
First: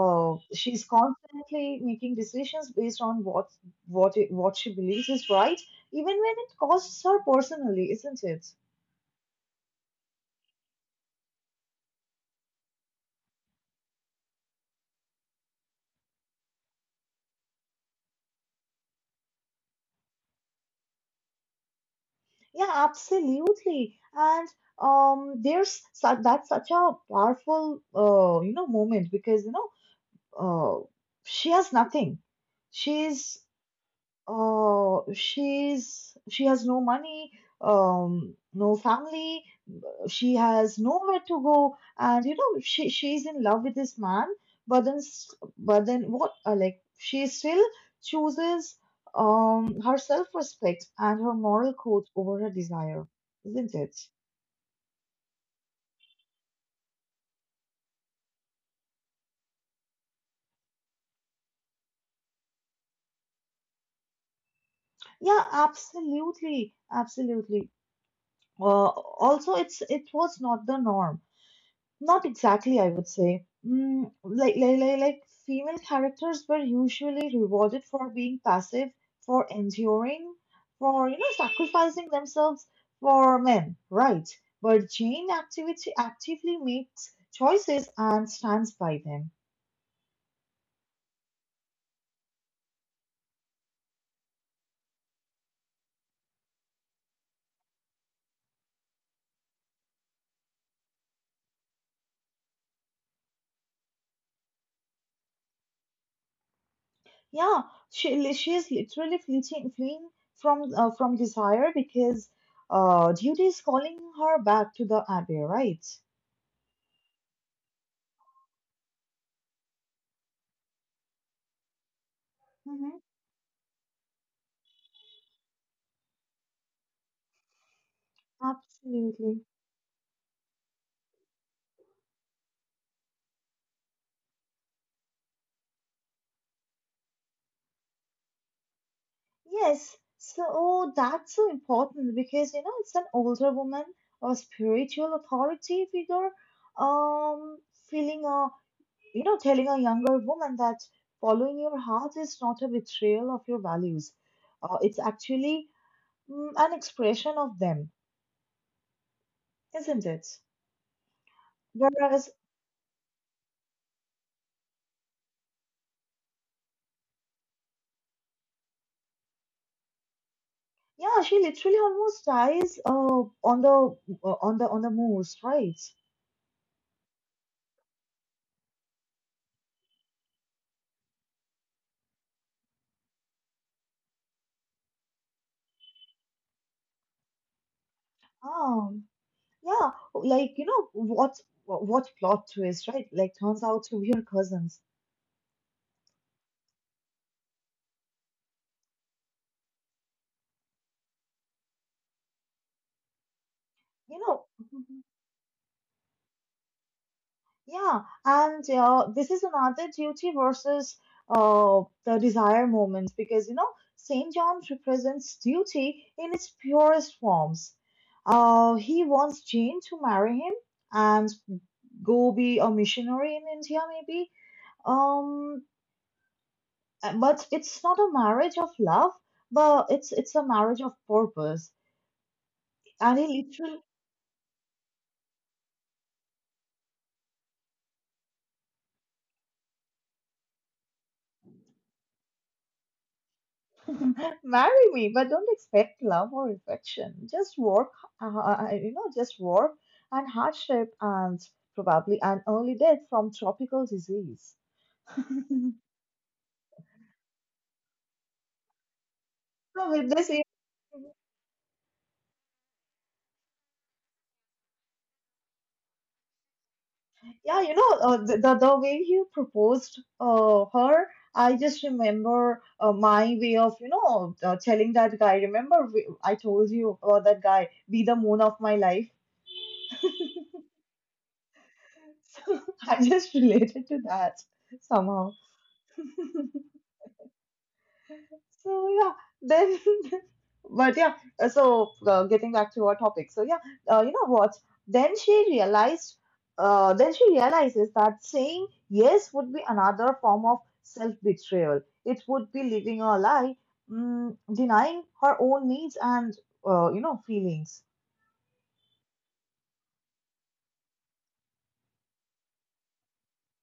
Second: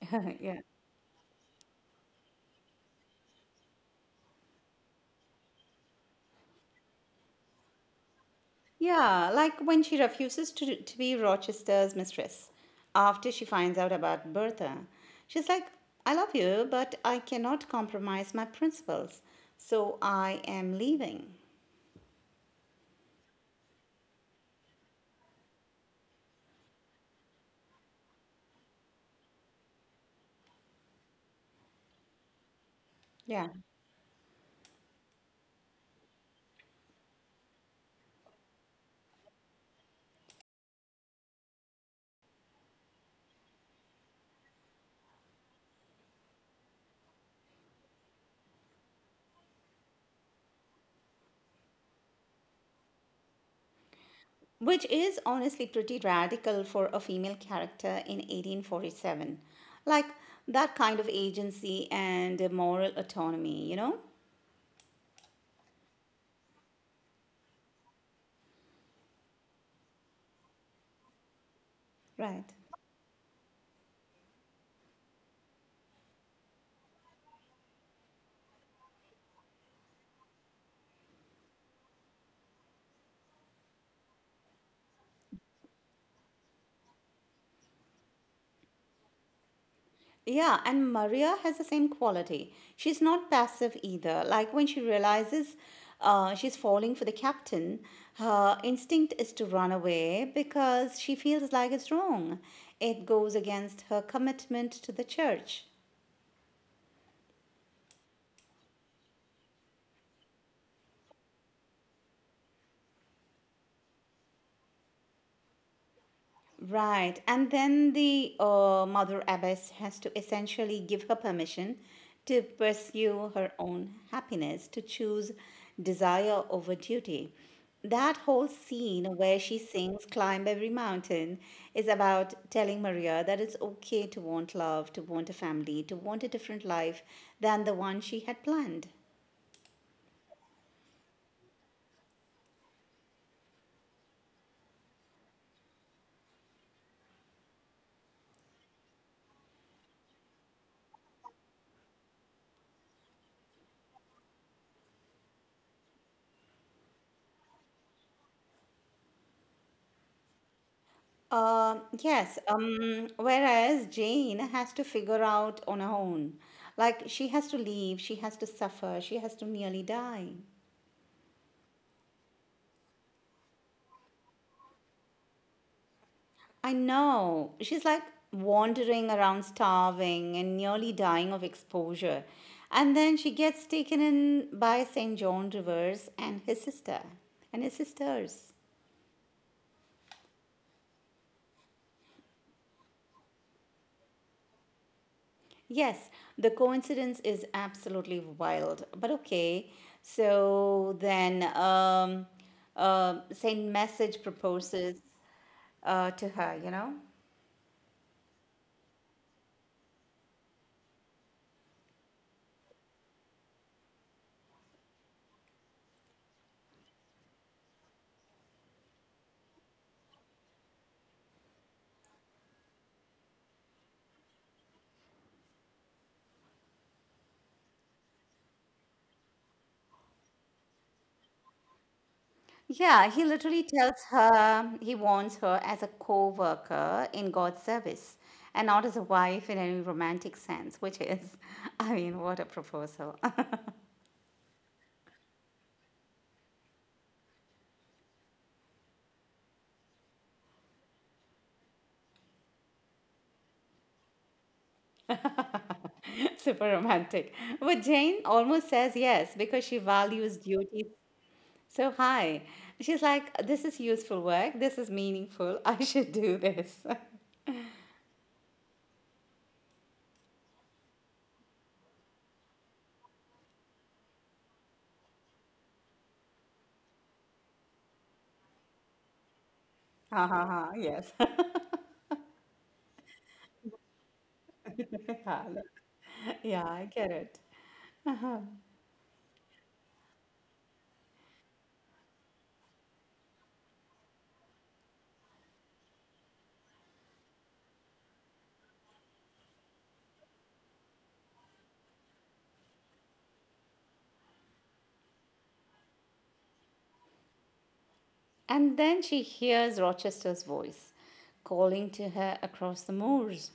<laughs> Yeah.
She's constantly making decisions based on what she believes is right, even when it costs her personally, isn't it?
Yeah, like when she refuses to be Rochester's mistress after she finds out about Bertha. She's like, I love you, but I cannot compromise my principles, so I am leaving.
Yeah, absolutely. And that's such a powerful you know moment because you know uh, she has nothing. She's
Yeah,
She has no money, no family. She has nowhere to go, and you know she's in love with this man. But then, s- but then what? Like she still chooses her self-respect and her moral code over her desire, isn't it?
which is honestly pretty radical for a female character in 1847. Like that kind of agency and moral autonomy, you know?
Yeah, absolutely, absolutely. Also, it was not the norm. Not
Right.
exactly, I would say. Mm, like female characters were usually rewarded for being passive, for enduring, for you know sacrificing themselves for men, right? But Jane activity actively makes choices and stands by them.
Yeah, and Maria has the same quality. She's not passive either. Like when she realizes she's falling for the captain, her instinct is to run away because she feels like it's wrong. It goes against her commitment to the church.
Yeah, she is literally fleeing from desire because duty is calling her back to the abbey, right?
Right. And then the Mother Abbess has to essentially give her permission to
Mm-hmm.
pursue her own happiness, to choose desire over duty. That whole scene where
Absolutely.
she sings Climb Every Mountain is about telling Maria that it's okay to want love, to want a family, to want a different life than the one she had planned.
Yes, so that's so important because you know it's an older woman or spiritual authority figure, um, feeling a you know telling a younger woman that following your heart is not a betrayal of your values. It's actually an expression of them, isn't it?
Um,
Whereas,
yes, um, whereas Jane has to figure out on her own. Like, she has to leave, she has to suffer, she has to nearly die.
yeah, she literally almost dies on the on the moors, right?
I know. She's like wandering around, starving and nearly dying of exposure. And then she gets taken in by St. John Rivers and his sisters.
Um, Yeah, like you know what plot twist, right? Like turns out to be her cousins.
Yes, the coincidence is absolutely wild. But okay, so then Saint
You
Message
know, mhm,
proposes to her, you know?
yeah, and this is another duty versus the desire moment because you know Saint John represents duty in its purest forms. He wants Jane to marry him and go be a missionary in India, maybe. Um, but it's not a marriage of love, but it's a marriage of purpose.
Yeah,
And
he
he
literally tells her, he wants her as a co worker in God's service and not as a wife in any romantic sense, which is, <laughs> I mean, what a proposal.
literally, <laughs> marry me, but don't expect love or affection. Just work, you know, just work and hardship and probably an early death from tropical disease. <laughs>
<laughs> Super romantic. But Jane almost says yes because she
So with
values duty. So, hi. She's like, this is useful work. This is meaningful. <laughs> I should do this. <laughs>
yeah, you know, the way you proposed her, I just remember my way of, you know, telling that guy. Remember, I told you about that guy, be the moon of my life.
Ha ha ha. Yes.
<laughs> So I just related to that somehow.
<laughs> Yeah, I get it.
So yeah, then, <laughs> but yeah. So getting back to our topic. So yeah, you know what? Then she realized. Then she realizes that saying yes would be another form of self-betrayal. It would be living a lie, denying her own needs and you know feelings.
And then she hears Rochester's voice calling to her across the moors.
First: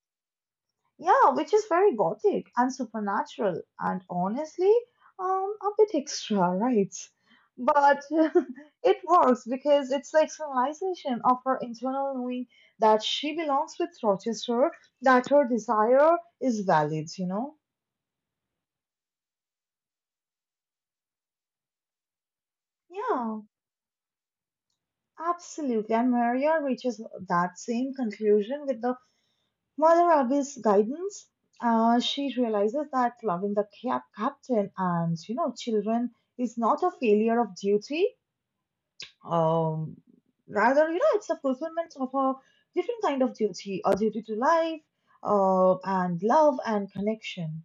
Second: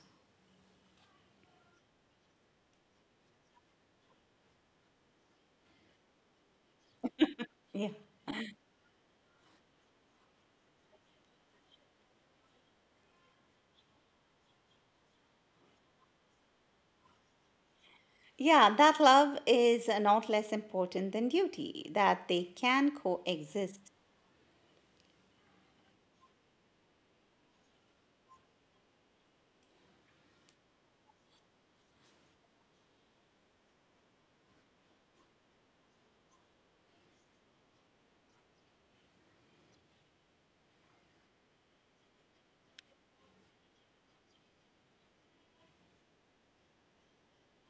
Yeah, which is very gothic and supernatural and honestly, a bit extra, right?
Yeah.
But <laughs> it works because it's the externalization of her internal knowing that she belongs with Rochester, that her desire is valid, you know?
Yeah, that love is not less important than duty, that they can
Yeah,
coexist.
absolutely. And Maria reaches that same conclusion with the Mother Abby's guidance. Uh, she realizes that loving the captain and you know children is not a failure of duty. Um, rather, you know, it's a fulfillment of a different kind of duty, a duty to life, and love and connection.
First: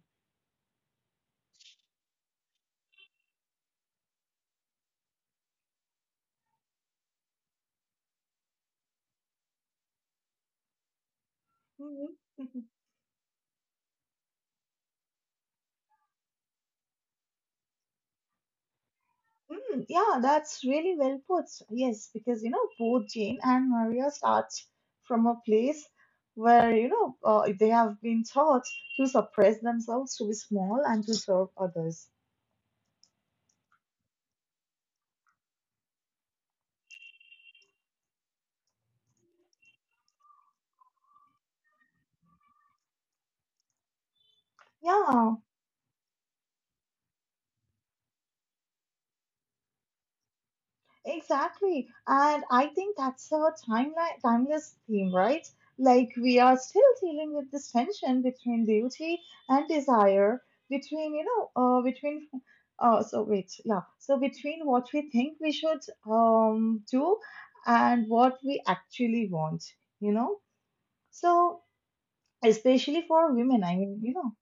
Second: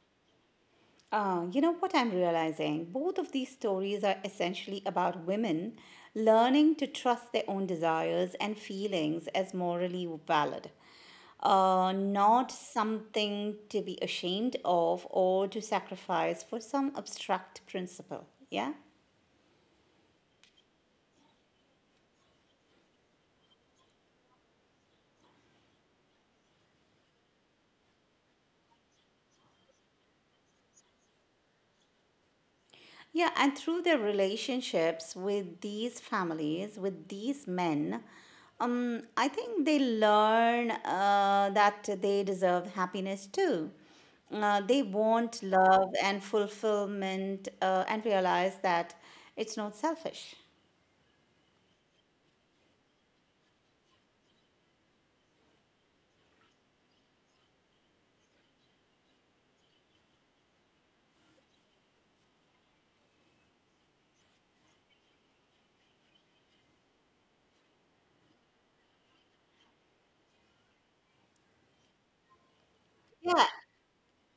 You know what I'm realizing? Both of these stories are essentially about women learning to trust their own desires and feelings as morally valid,
Mhm.
not
<laughs>
something to be ashamed of or to sacrifice for some abstract principle. Yeah?
Mm, yeah, that's really well put. Yes, because you know both Jane and Maria start from a place where you know they have been taught to suppress themselves, to be small, and to serve others.
Yeah, and through their relationships with these families, with these men, I think they learn that they deserve happiness too. They
Yeah,
want love and fulfillment and realize that it's not selfish.
exactly. And I think that's a timeless theme, right? Like we are still dealing with this tension between duty and desire, between, you know, between, so wait, yeah. So between what we think we should do and what we actually want, you know? So especially for
Yeah,
women, I mean, you know,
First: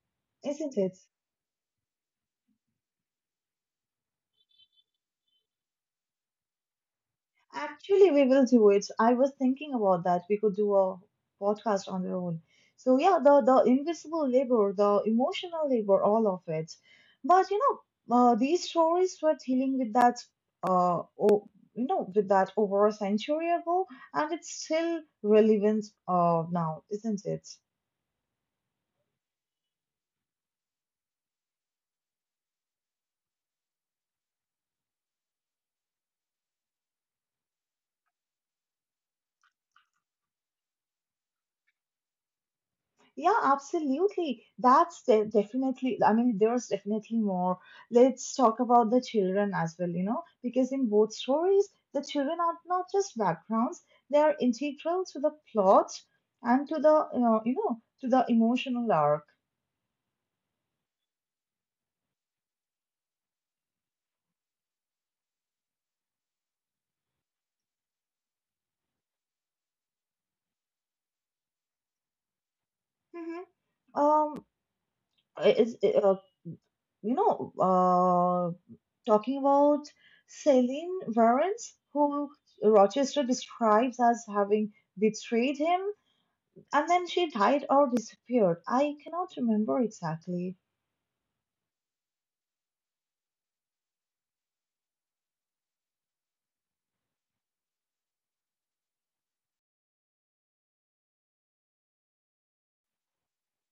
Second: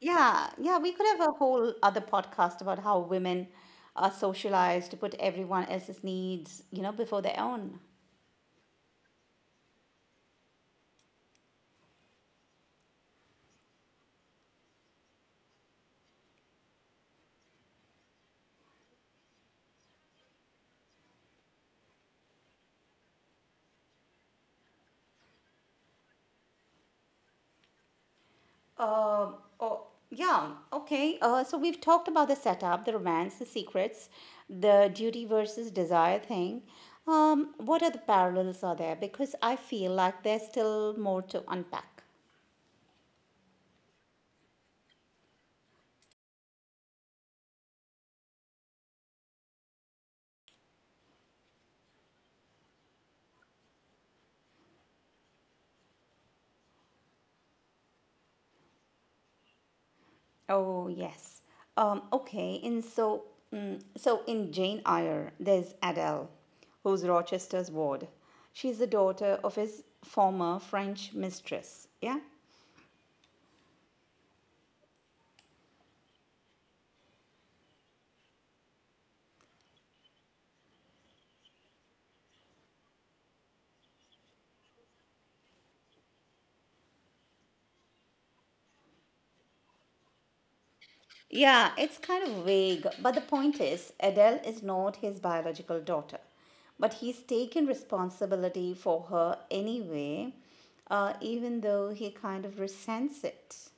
yeah,
isn't
yeah. We
it?
could have a whole other podcast about how women are socialized to put everyone else's needs, you know, before their own.
Actually, we will do it. I was thinking about that. We could do a podcast on our own. So yeah, the invisible labor, the emotional labor, all of it. But these stories were dealing with that, oh, you know, with that over a century ago, and it's still relevant now, isn't it?
Um, oh, yeah, okay. So we've talked about the setup, the romance, the secrets, the duty versus desire thing. What other parallels are there? Because I feel like there's still more to unpack.
Yeah, absolutely. That's definitely, I mean, there's definitely more. Let's talk about the children as well, because in both stories, the children are not just backgrounds, they are integral to the plot and to the emotional arc.
Oh, yes. Okay, and so in Jane Eyre, there's Adele, who's Rochester's ward. She's the daughter of his former French mistress. Yeah.
Hmm. Um, is, uh, you know, uh, Talking about Celine Varens, who Rochester describes as having betrayed him. And then she died or disappeared. I cannot remember exactly.
Yeah, it's kind of vague, but the point is, Adele is not his biological daughter, but he's taken responsibility for her anyway, even though he kind of resents it.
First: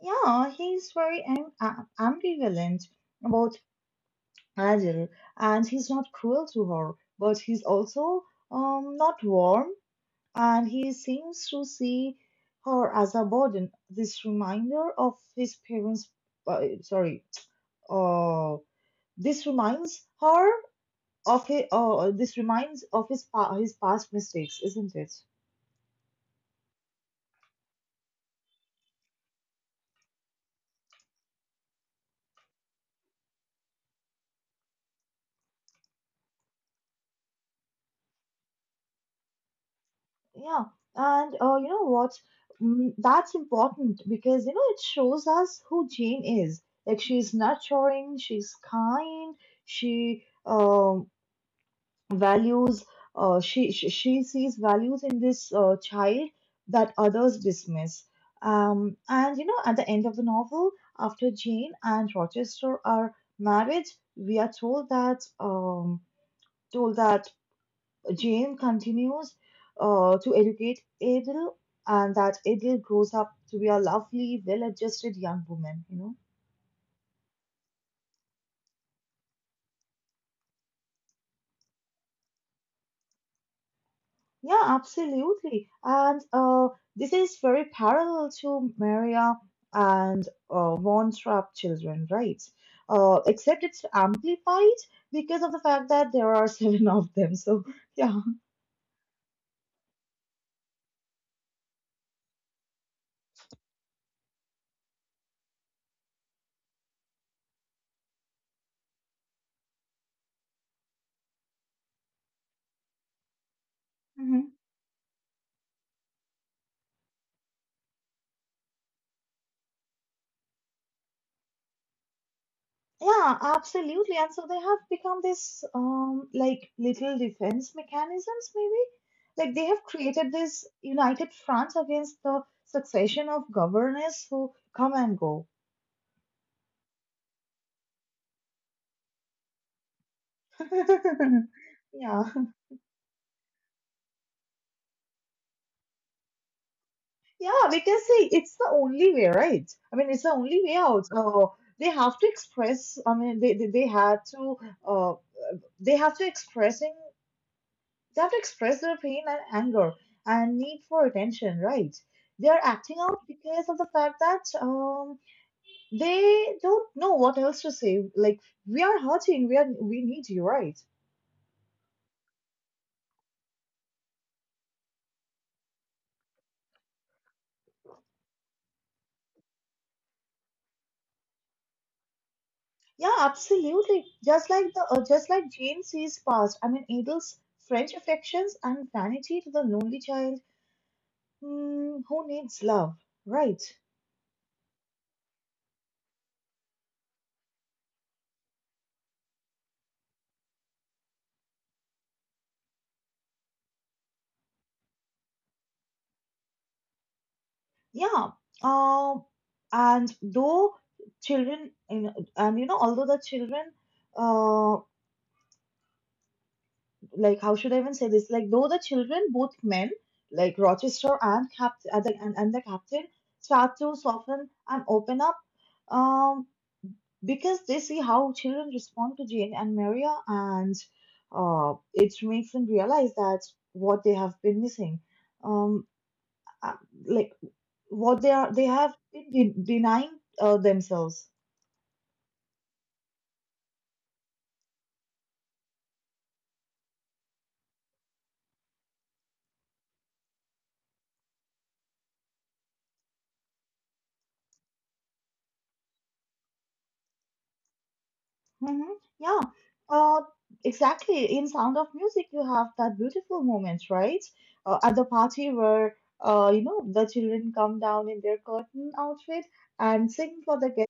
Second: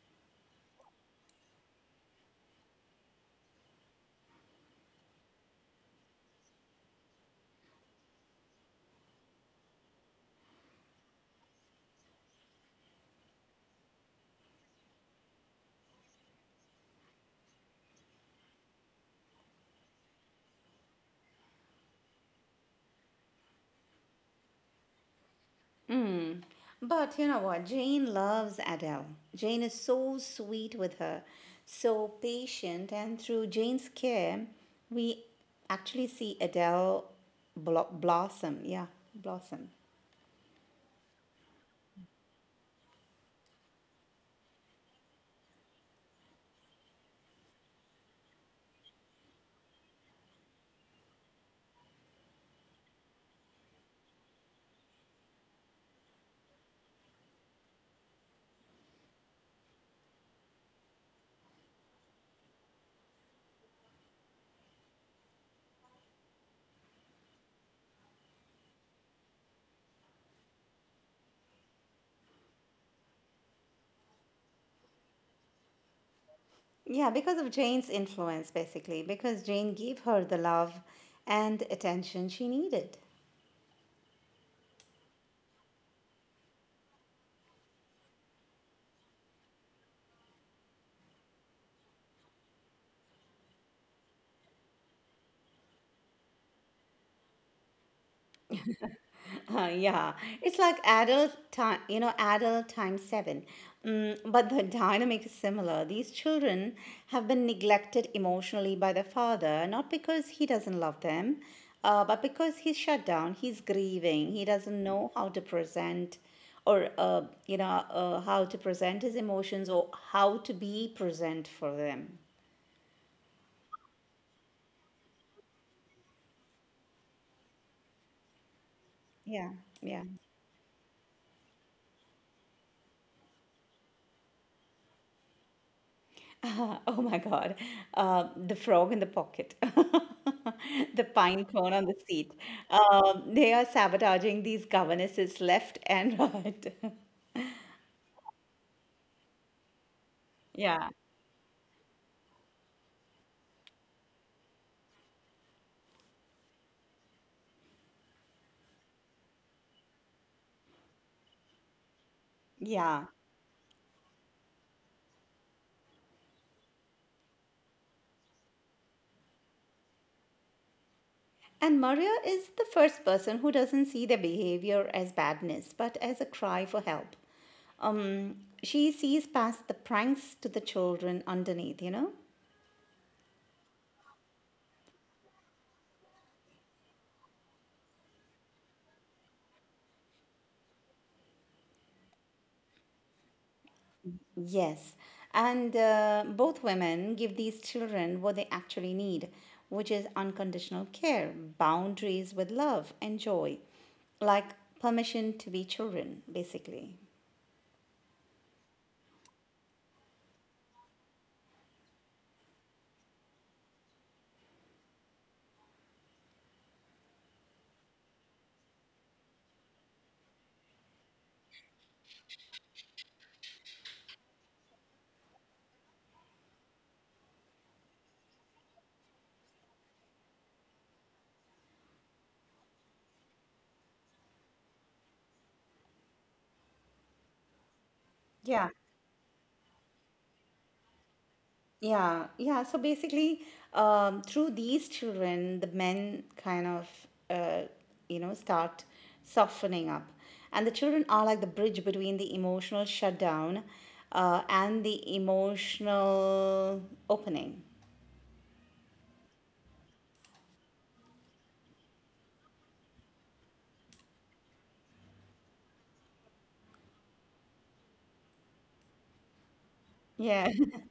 Yeah, he's very ambivalent about Adele, and he's not cruel to her, but he's also not warm, and he seems to see her as a burden. This reminder of his parents, sorry, uh, this reminds her of his, this reminds of his past mistakes, isn't it?
But you know what? Jane loves Adele. Jane is so sweet with her, so patient, and through Jane's care, we actually see Adele blossom. Yeah, blossom.
Yeah, and you know what? That's important because it shows us who Jane is. Like she's nurturing, she's kind, she values. She sees values in this child that others dismiss. And at the end of the novel, after Jane and Rochester are married, we are told that told that Jane continues to educate Adel, and that Adel grows up to be a lovely, well adjusted young woman.
Yeah, because of Jane's influence, basically, because Jane gave her the love and attention she needed.
Yeah, absolutely. And this is very parallel to Maria and Von Trapp children, right? Except it's amplified because of the fact that there are <laughs> seven of them. So, yeah.
<laughs> <clears throat> Yeah, it's like adult time, you know, adult times seven. Mm, but the dynamic is similar. These children have been neglected emotionally by their father, not because he doesn't love them, but because he's shut down, he's grieving, he doesn't know how to present or how to present his emotions or how to be present for them.
Yeah, absolutely. And so they have become this like little defense mechanisms maybe.
Yeah,
Like they have
yeah.
created this united front against the succession of governors who come and go.
<laughs> Oh my God. The frog in the pocket, <laughs> the pine
<laughs>
cone on the
Yeah.
seat. They are sabotaging these governesses left and <laughs> right.
Yeah, we can say it's the only way, right? I mean, it's the only way
Yeah,
out. They have to express, I mean, they had to, uh, they have to express in they have to express their pain and anger and need for attention, right? They are acting
yeah.
out because of the fact that they don't know what else to say. Like we are hurting, we need you, right?
And Maria is the first person who doesn't see their behavior as badness, but as a cry for help. Um, she sees past the pranks to the children underneath, you know?
Yeah, absolutely. Just like Jane sees past. I mean, Adel's French affections and vanity to the lonely child, who needs love, right?
Yes, and both women give these children what they actually need, which is unconditional care, boundaries with love and joy, like permission to be children, basically.
Yeah. Um, and though children, in, and you know, Although the children, uh, like how should I even say this? Like though the children, both men, like Rochester and Cap and the captain, start to soften and open up, um, because they see how children respond to Jane and Maria, and it makes them realize that what they have been missing, um, uh, like what they are they
Yeah,
have been denying themselves.
yeah, yeah. So basically, through these children, the men kind of, uh, you know, start softening up. And the children are like the bridge between the emotional shutdown and the emotional opening.
Mm-hmm. Yeah, uh, exactly. In Sound of Music, you have that beautiful moment, right? At the party where, the children come down in their curtain outfit and sing
Yeah, <laughs>
for the guest.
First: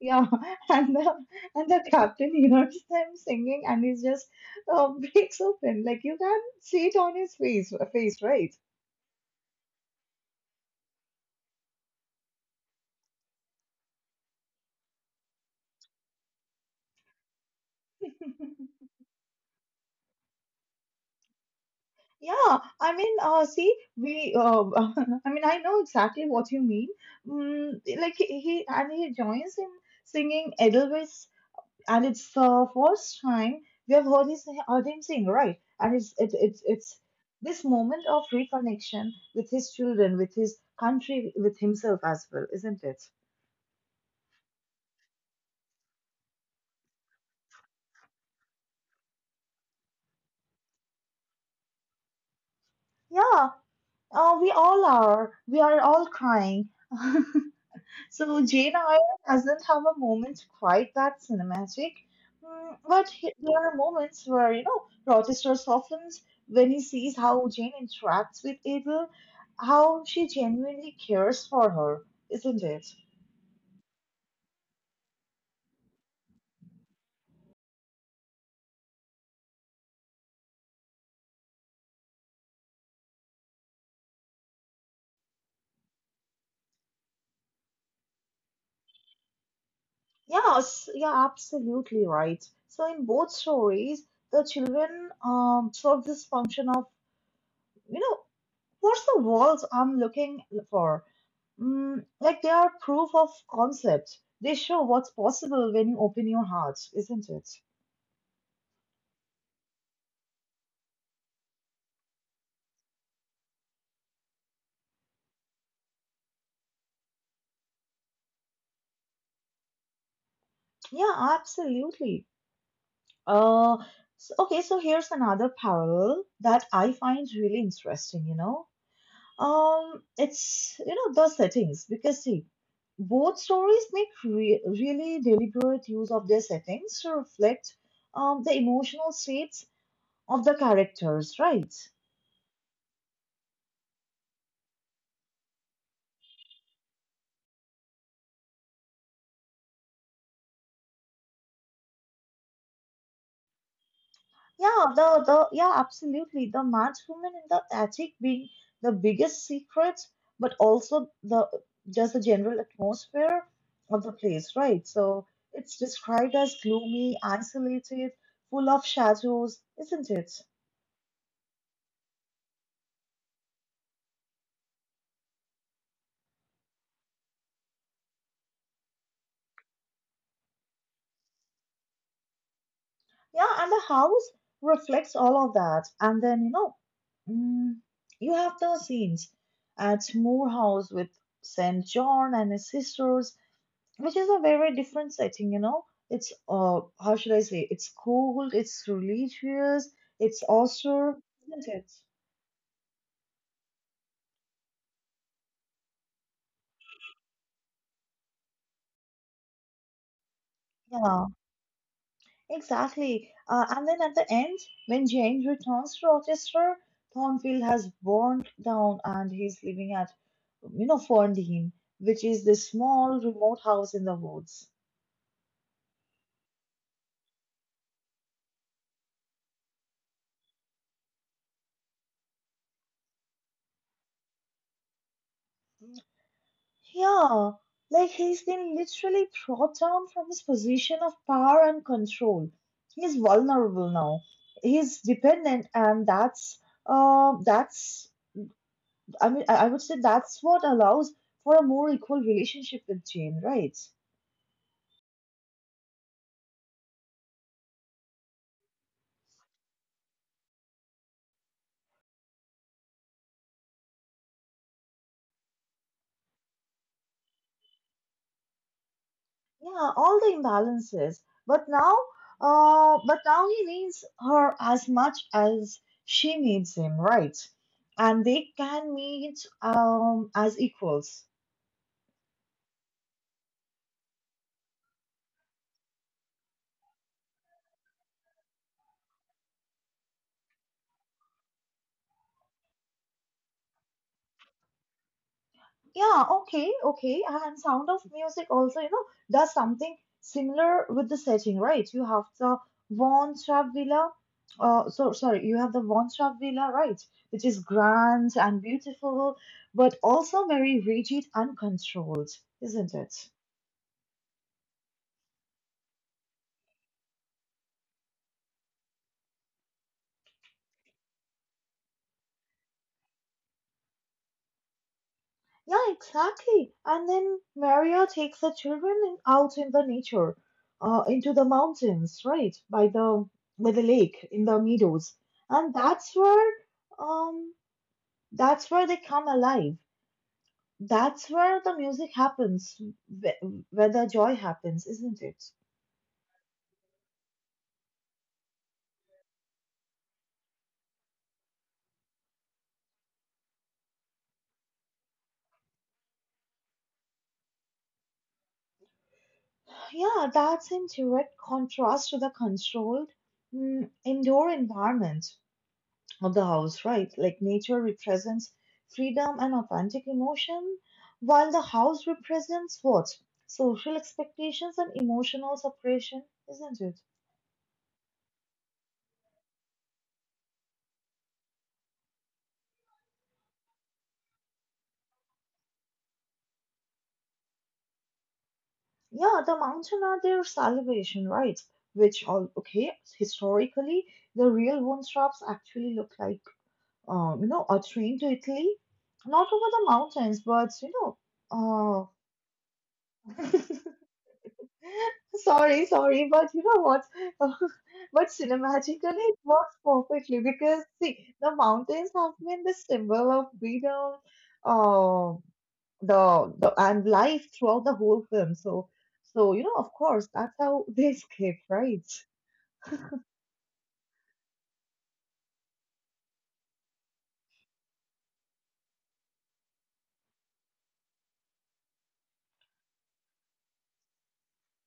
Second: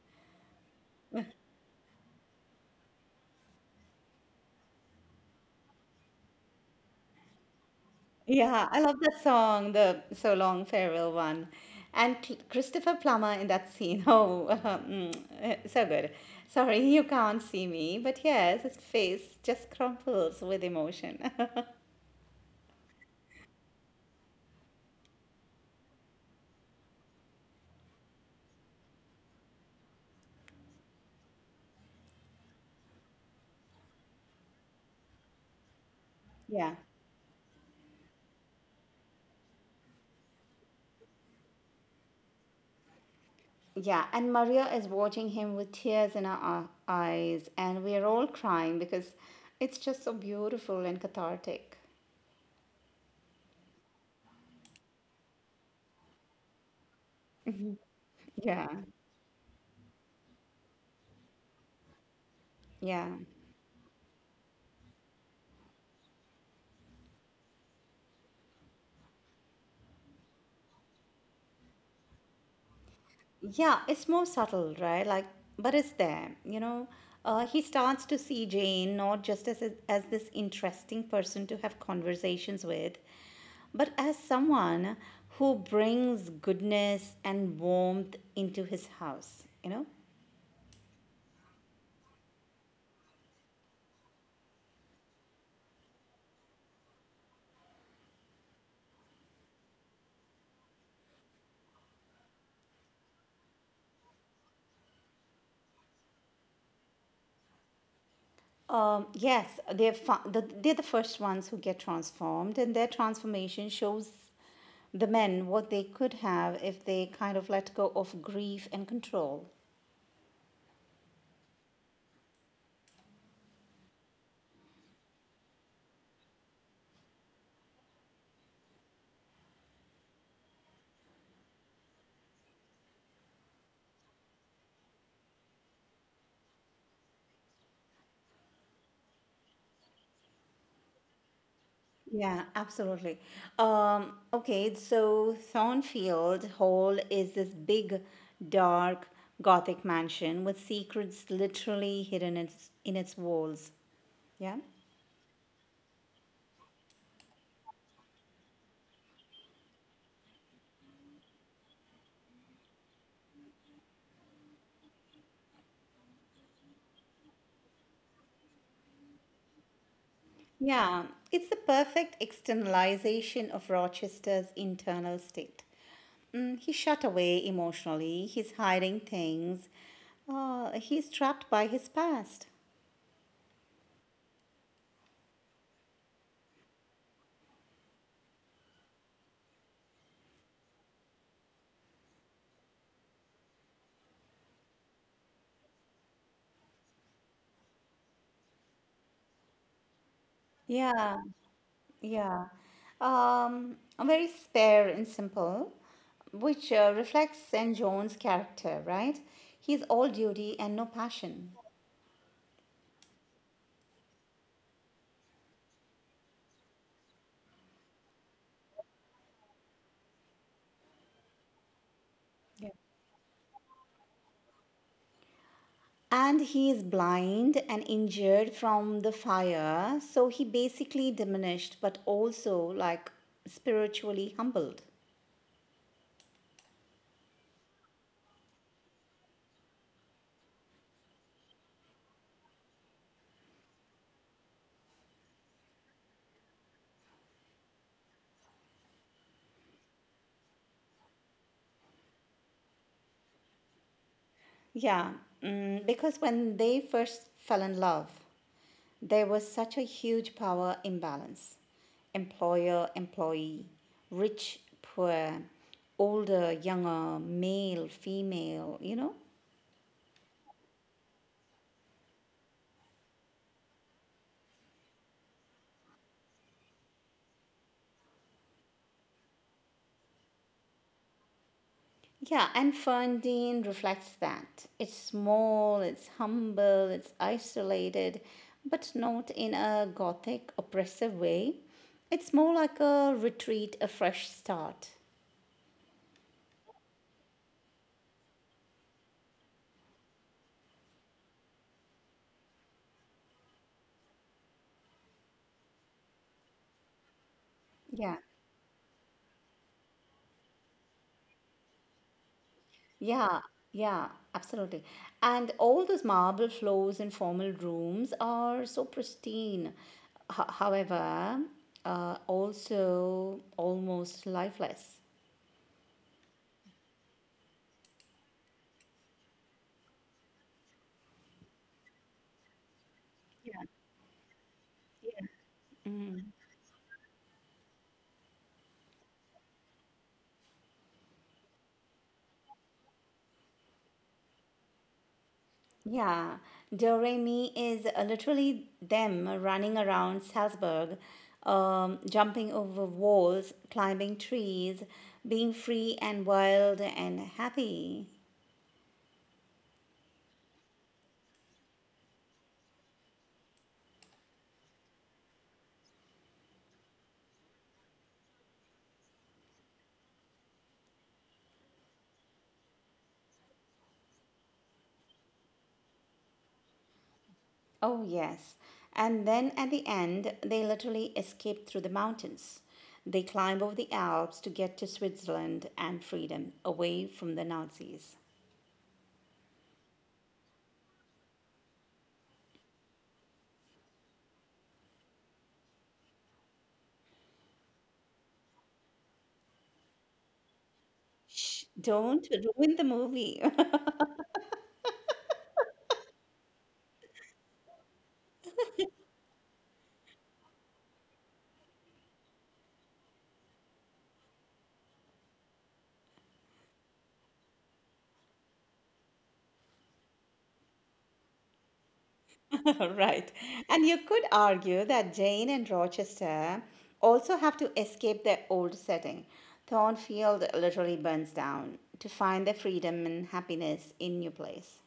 Yeah, <laughs> and the captain hears them singing, and he just <laughs> breaks open. Like you can see it on his face, right?
yeah, I love that song, the So Long Farewell one. And Christopher Plummer in that scene. <laughs> Oh, so good. Sorry, you can't see me, but yes, his face just crumples with emotion. <laughs>
Yeah, I mean, see, we, <laughs> I mean, I know exactly what you mean. Like he joins in singing Edelweiss, and it's the first time we have heard him sing, right? And it's it,
Yeah.
it's this moment of reconnection with his children, with his country, with himself as well, isn't it?
Yeah, and Maria is watching him with tears in her eyes, and we are all crying because it's just so beautiful and cathartic.
Yeah, we all are. We are all crying. <laughs> So
Yeah.
Jane Eyre doesn't have a moment quite that cinematic, but
Yeah.
there are moments where Rochester softens when he sees how Jane interacts with Abel, how she genuinely cares for her, isn't it?
Yeah, it's more subtle, right? Like, but it's there. You know, he starts to see Jane not just as this interesting person to have conversations with, but as someone who brings goodness and warmth into his house. You know.
Yes, yeah, absolutely right. So in both stories, the children serve this function of, you know what's the world I'm looking for. Like they are proof of concept. They show what's possible when you open your heart, isn't it?
Yes, they're the first ones who get transformed, and their transformation shows the men what they could have if they kind of let go of grief and control.
Yeah, absolutely. Uh, okay, so here's another parallel that I find really interesting. It's, the settings, because see, both stories make really deliberate use of their settings to reflect the emotional states of the characters, right?
Yeah, absolutely. Okay, so Thornfield Hall is this big, dark, gothic mansion with secrets literally hidden in its walls. Yeah?
Yeah, the yeah, absolutely. The mad woman in the attic being the biggest secret, but also the just the general atmosphere of the place, right? So it's described as gloomy, isolated, full of shadows, isn't it?
Yeah, it's the perfect externalization of Rochester's internal state. Mm, he's shut away emotionally, he's hiding things, he's trapped by his past.
Yeah, and the house reflects all of that. And then, mm, you have the scenes at Moore House with Saint John and his sisters, which is a very very different setting. You know, it's, how should I say, it's cold, it's religious, it's also,
Yeah.
isn't it?
Yeah, very spare and simple, which reflects St. John's character, right? He's all duty and no
Yeah,
passion.
exactly. And then at the end, when Jane returns to Rochester, Thornfield has burned down and he's living at, Ferndean, which is this
Yeah.
small remote house in the woods.
And he is blind and injured from the fire, so he basically diminished, but also like spiritually humbled.
Yeah, like he's been literally dropped down from his position of power and control. He's vulnerable now. He's dependent, and that's, I mean, I would say that's what allows for a more equal relationship with Jane, right?
Yeah, mm, because when they first fell in love, there was such a huge power imbalance, employer employee, rich poor, older younger, male female, you know?
Yeah, all the imbalances. But now, but now he needs her as much as she needs him, right? And they can meet as equals.
Yeah, and Ferndean reflects that. It's small, it's humble, it's isolated, but not in a gothic oppressive way. It's more like a retreat, a fresh start.
Yeah, okay, okay. And Sound of Music also, does something similar with the setting, right? You have the Von Trapp Villa. So sorry, you have the Von Trapp Villa, right? Which is
Yeah.
grand and beautiful, but also very rigid and controlled, isn't it?
Yeah, yeah, absolutely. And all those marble floors and formal rooms are so pristine. H- however, also almost lifeless.
Yeah, exactly. And then Maria takes the children out in the nature, into the mountains, right? By the lake, in the meadows. And um that's where they come alive. That's where the music happens, wh- where the joy happens, isn't it?
Yeah, Doremi is literally them running around Salzburg, jumping over walls, climbing trees, being free and wild and happy.
Yeah, that's in direct contrast to the controlled, indoor environment of the house, right? Like nature represents freedom and authentic emotion, while the house represents what? Social expectations and emotional suppression, isn't it?
Oh, yes. And then at the end, they literally escape through the mountains. They climb over the Alps to get to Switzerland and freedom away from the Nazis.
Yeah, the mountain are their salvation, right? Which all okay, historically, the real bone straps actually look like, a train to Italy. Not over the mountains, but,
Shh, don't ruin the movie.
uh <laughs> sorry, sorry, but you know what? <laughs> But cinematically it works perfectly because see, the mountains have been the symbol of freedom, um the and life throughout the whole film. So, of course, that's how <laughs> they escape, right?
<laughs> Right. And you could argue that Jane and Rochester also have to escape their old setting. Thornfield literally burns down to find their freedom and happiness in new place.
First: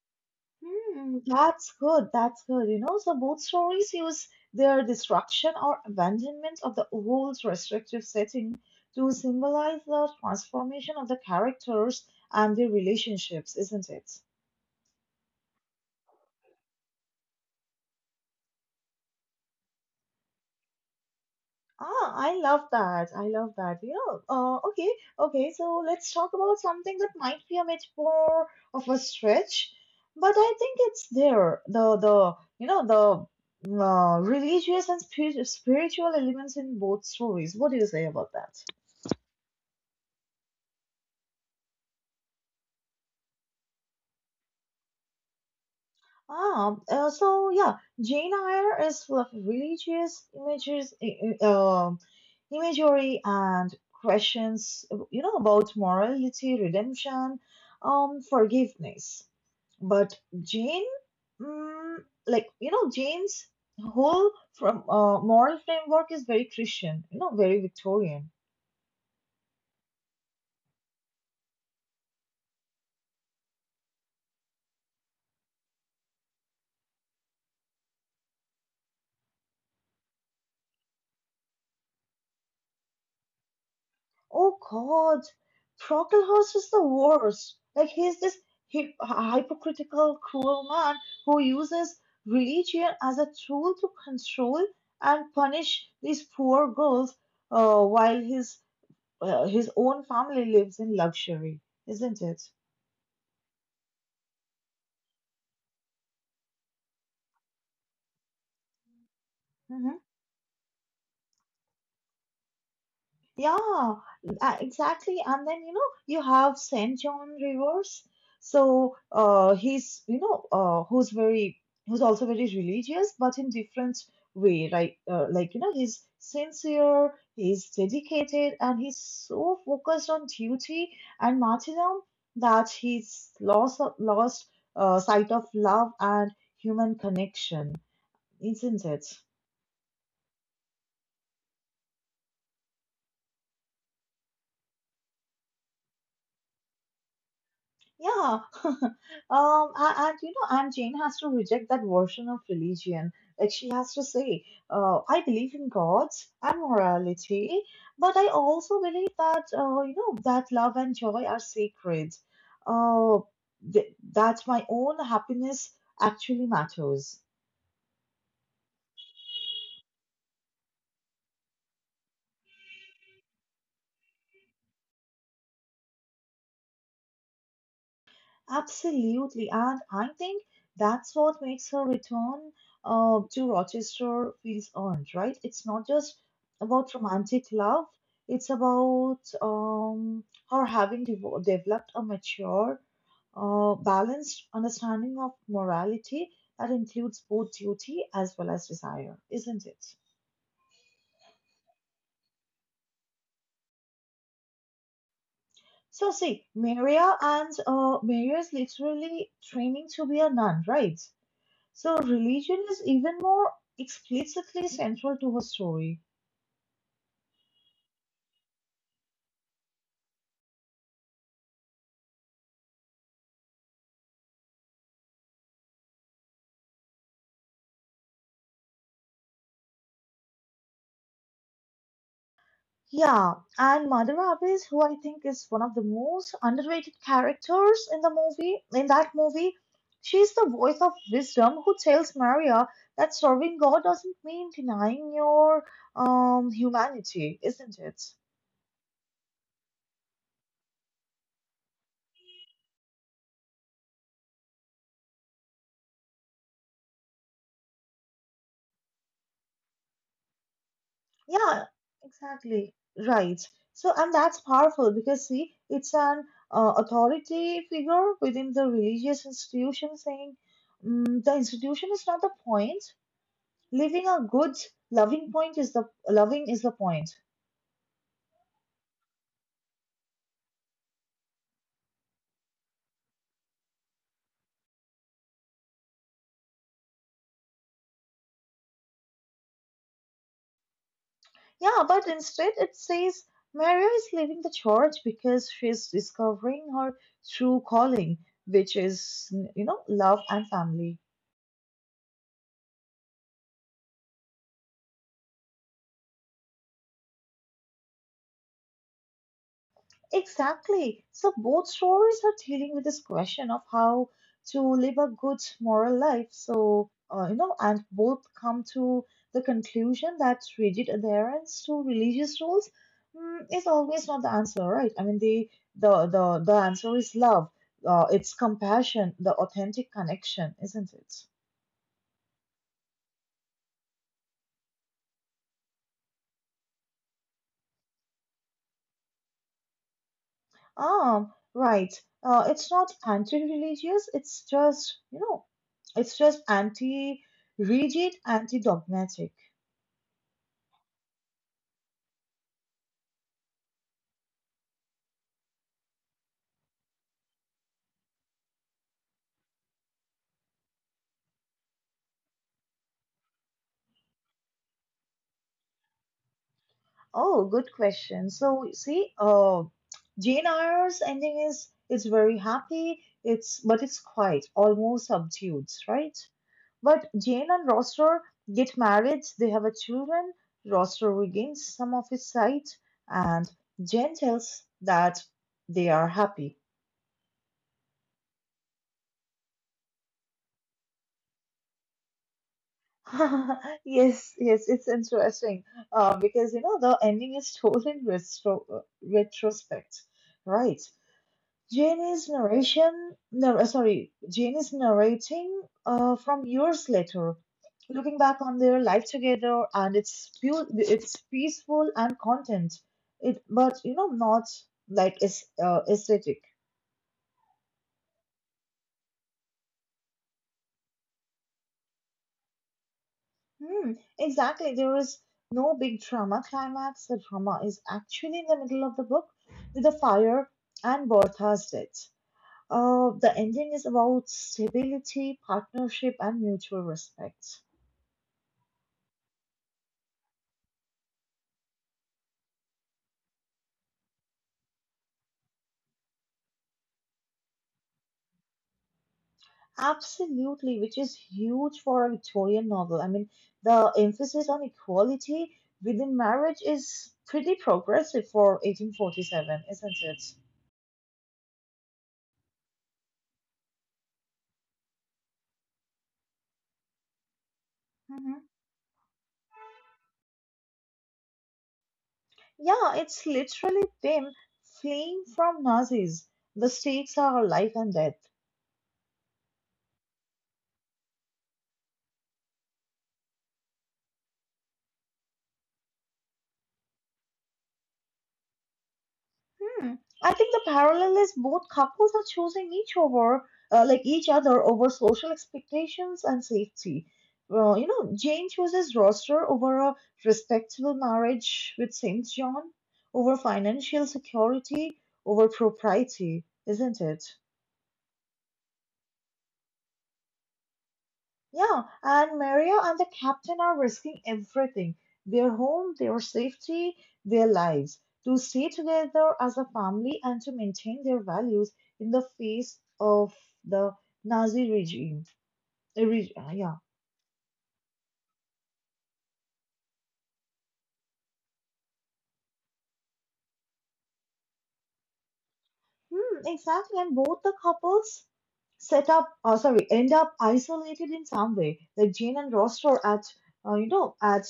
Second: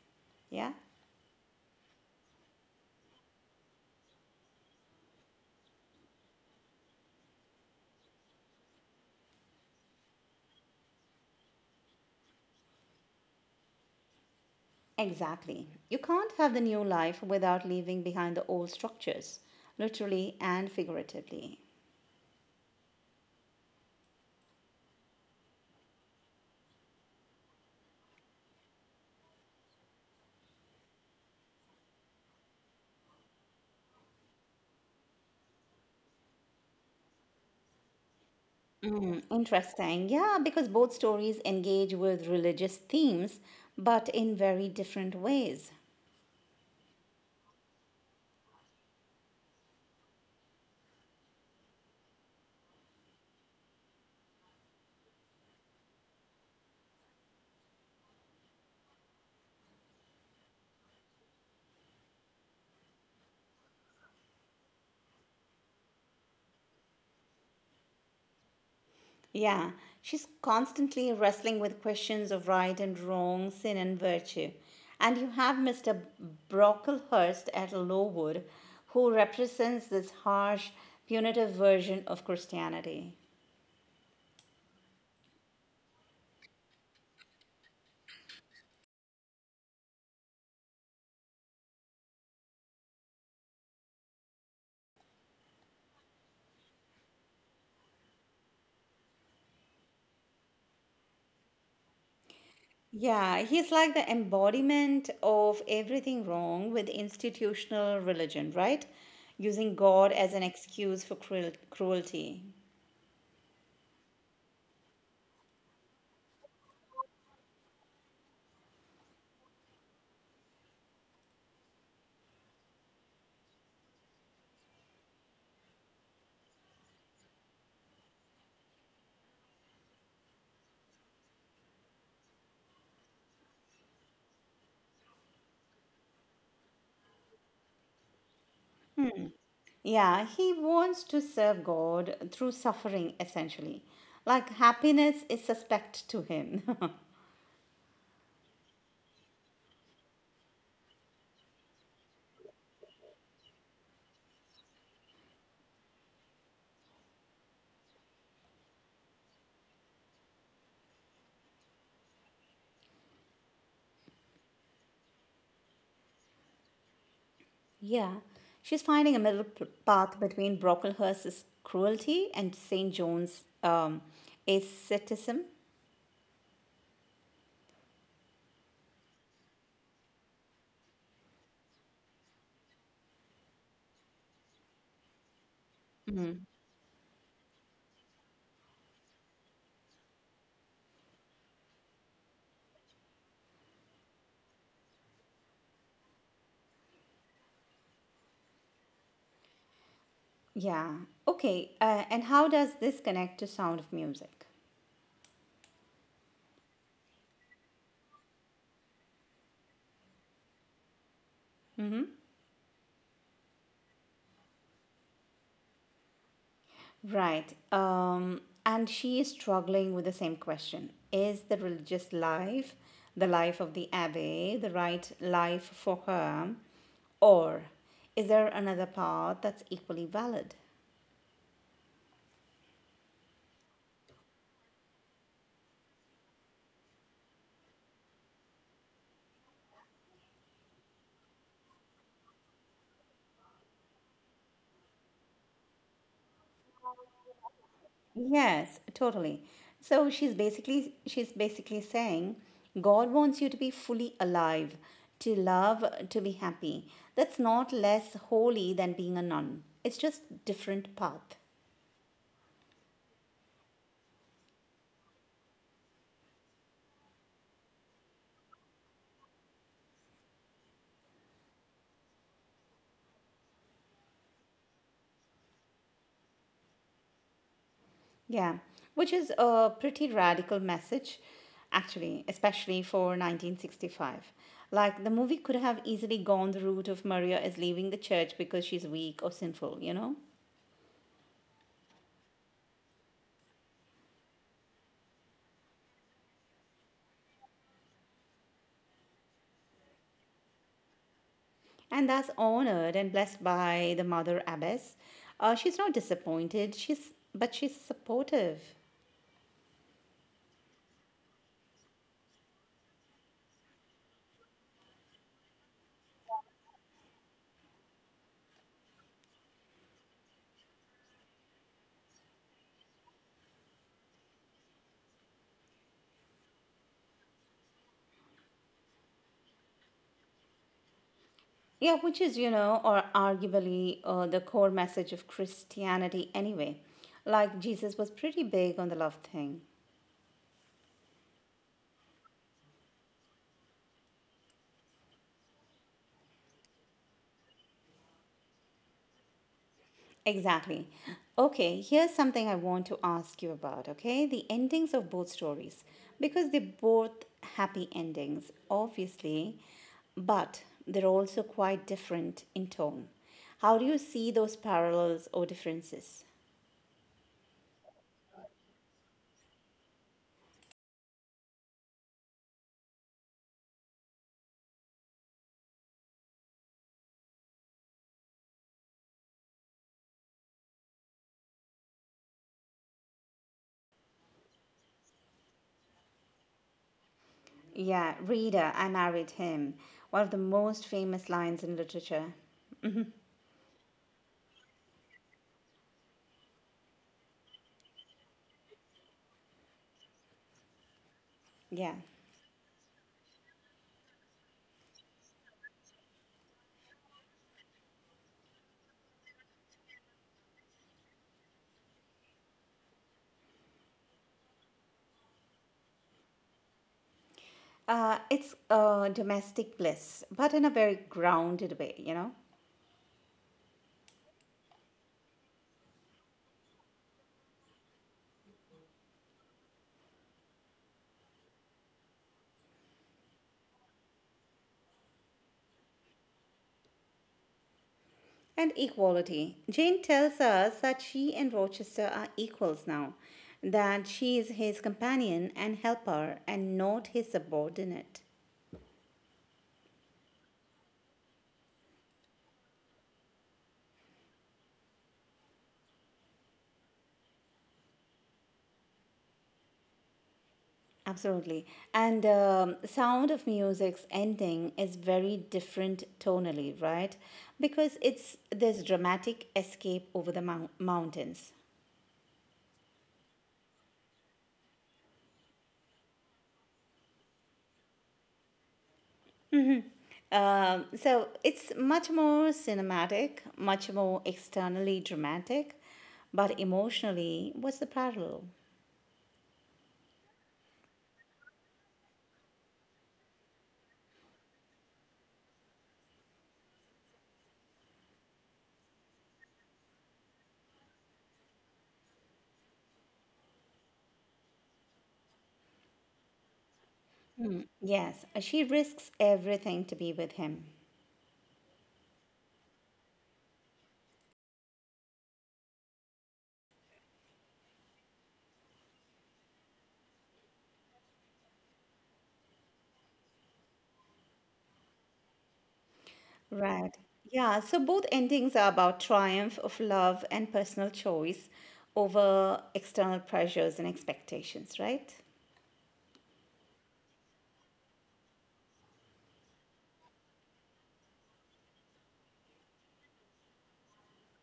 Yeah?
Hmm. That's good. That's good. So both stories use their destruction or abandonment of the old restrictive setting to symbolize the transformation of the characters and their relationships, isn't it?
Exactly. You can't have the new life without leaving behind the old structures, literally and figuratively.
Ah, I love that. I love that. Okay, okay. So let's talk about something that might be a bit more of a stretch, but I think it's there. The you know the religious and spiritual elements in both stories. What do you say about that?
Mm, interesting. Yeah, because both stories engage with religious themes, but in very different ways.
Ah, so yeah, Jane Eyre is full of religious imagery and questions, about morality, redemption, forgiveness. But Jane's whole from, moral framework is very Christian, very Victorian.
Yeah, she's constantly wrestling with questions of right and wrong, sin and virtue. And you have Mr. Brocklehurst at Lowood, who represents this harsh, punitive version of Christianity.
Oh God, Brocklehurst is the worst. Like he's this hy- hypocritical, cruel man who uses religion as a tool to control and punish these poor girls, while his own family lives in luxury, isn't it?
Yeah, he's like the embodiment of everything wrong with institutional religion, right? Using
Mm-hmm.
God as an excuse for cruelty.
Yeah, exactly. And then, you have Saint John Rivers. So who's very, who's also very religious, but in different way, right? Like, he's sincere, he's dedicated, and he's so focused on duty and martyrdom that he's lost sight of love and human connection, isn't it?
Yeah, he wants to serve God through suffering, essentially. Like happiness is suspect to him. <laughs>
Yeah, <laughs> um, and Jane has to reject that version of religion. Like she has to say, I believe in gods and morality, but I also believe that you know that love and joy are sacred. Uh, that my own happiness actually matters.
Yeah, she's finding a middle path between Brocklehurst's cruelty and St. John's asceticism.
Absolutely, and I think that's what makes her return, to Rochester feels earned, right? It's not just about romantic love, it's about, her having devo developed a mature, balanced understanding of morality that includes both duty as well as desire, isn't it?
Yeah, okay. And how does this connect to Sound of Music?
So see, Maria is literally training to be a nun, right? So religion is even more explicitly central to her story.
Right. And she is struggling with the same question. Is the religious life, the life of the abbé, the right life for her? Or is there another path that's equally valid?
Yeah, and Mother Abbess, who I think is one of the most underrated characters in that movie, she's the voice of wisdom who tells Maria that serving God doesn't mean denying your humanity, isn't it?
Yes, totally. So she's basically saying God wants you to be fully alive, to love, to be happy. That's not less holy than being a nun. It's just different path.
Yeah, exactly. Right. So, and that's powerful because, see, it's an authority figure within the religious institution saying the institution is not the point. Living a good, loving point is the loving is the point.
Yeah, which is a pretty radical message, actually, especially for 1965. Like, the movie could have easily gone the route of Maria is leaving the church because she's weak or sinful, you know?
Yeah, but instead it says Maria is leaving the church because she's discovering her true calling, which is, you know, love and family.
And that's honored and blessed by the mother abbess. She's not disappointed, but she's supportive.
Exactly. So both stories are dealing with this question of how to live a good moral life. So, you know, and both come to the conclusion that rigid adherence to religious rules is always not the answer, right? I mean, the answer is love. It's compassion, the authentic connection, isn't it?
Yeah, which is, you know, or arguably the core message of Christianity anyway. Like, Jesus was pretty big on the love thing.
Ah, right. It's not anti-religious. It's just, you know, it's just anti-rigid, anti-dogmatic.
Exactly. Okay, here's something I want to ask you about, okay? The endings of both stories. Because they're both happy endings, obviously, but they're also quite different in tone. How do you see those parallels or differences?
Oh, good question. So see, Jane Eyre's ending is very happy. It's but it's quiet, almost subdued, right? But Jane and Roster get married. They have a children. Roster regains some of his sight, and Jane tells that they are happy.
Yeah, Reader, I married him. One of the most famous lines in literature.
<laughs> Yes, it's interesting. Because you know the ending is told in retrospect, right?
Yeah.
Jane is narration, no, sorry, Jane is narrating from years later, looking back on their life together, and it's peaceful and content. It, but you know, not like it's aesthetic.
It's domestic bliss, but in a very grounded way, you know?
Hmm, exactly. There is no big drama climax. The drama is actually in the middle of the book with the fire and Bertha's death. The ending is about stability, partnership, and mutual respect.
And equality. Jane tells us that she and Rochester are equals now, that she is his companion and helper and not his subordinate.
Absolutely, which is huge for a Victorian novel. I mean, the emphasis on equality within marriage is pretty progressive for 1847, isn't it?
Absolutely. And Sound of Music's ending is very different tonally, right? Because
Mm-hmm.
it's this dramatic escape over the mountains.
Yeah, it's literally them fleeing from Nazis. The stakes are life and death.
So it's much more cinematic, much more externally dramatic, but emotionally, what's the parallel?
Hmm. I think the parallel is both couples are choosing each over, like each other over social expectations and safety. You know, Jane chooses Roster over a respectable marriage with Saint John, over financial security, over propriety, isn't it?
Hmm, yes, she risks everything to be with him.
Yeah, and Maria and the captain are risking everything their home, their safety, their lives to stay together as a family and to maintain their values in the face of the Nazi regime. Yeah.
Right. Yeah, so both endings are about triumph of love and personal choice over external pressures and expectations, right?
Hmm, exactly. And both the couples set up, or sorry, end up isolated in some way. Like Jane and Ross are at, uh, you know, at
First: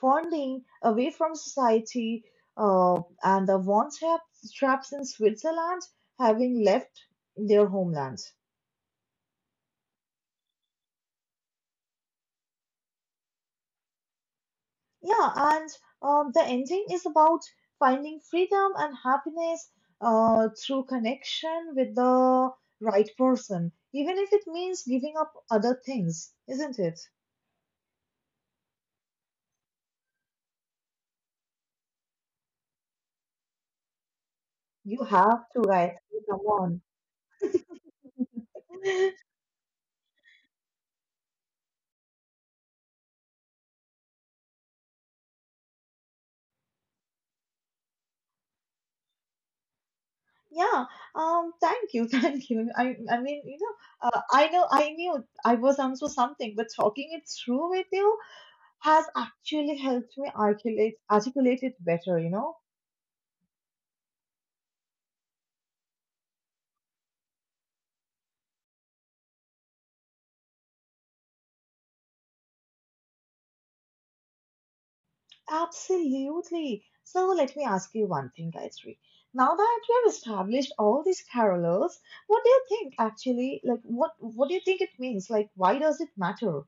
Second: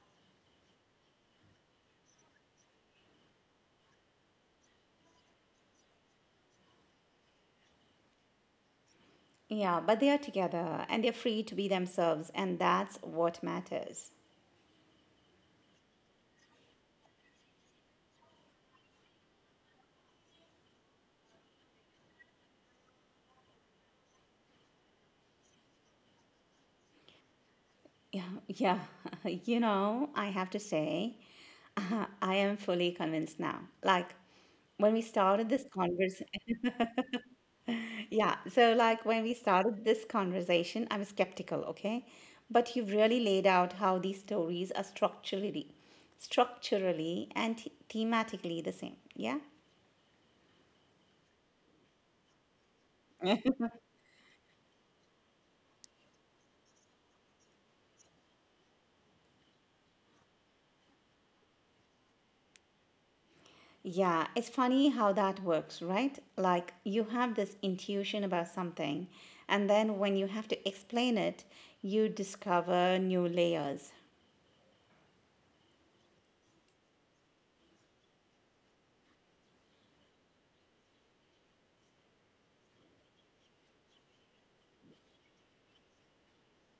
Fondling, away from society, and traps in Switzerland, having left their homeland.
Yeah, but they are together and they're free to be themselves, and that's what matters.
Yeah, and the ending is about finding freedom and happiness through connection with the right person, even if it means giving up other things, isn't it?
Yeah, yeah. <laughs> You know, I have to say, <laughs> I am fully convinced now. Like,
You
when we
have to,
started this
guys. Come
conversation,
on.
yeah, so like
<laughs>
when we started this conversation, I was skeptical, okay? But you've really laid out how these stories are structurally and thematically the same. Yeah?
Yeah. Thank you. <laughs> Thank you. I mean, you know. I know. I knew I was onto something, but talking it through with you has actually helped me articulate articulate it better. You know.
Yeah, it's funny how that works, right? Like you have this intuition about something, and then when you have to explain it, you discover new layers.
Absolutely. So let me ask you one thing, Gayatri. Now that we have established all these carolers, what do you think actually? Like, what do you think it means? Like, why does it matter?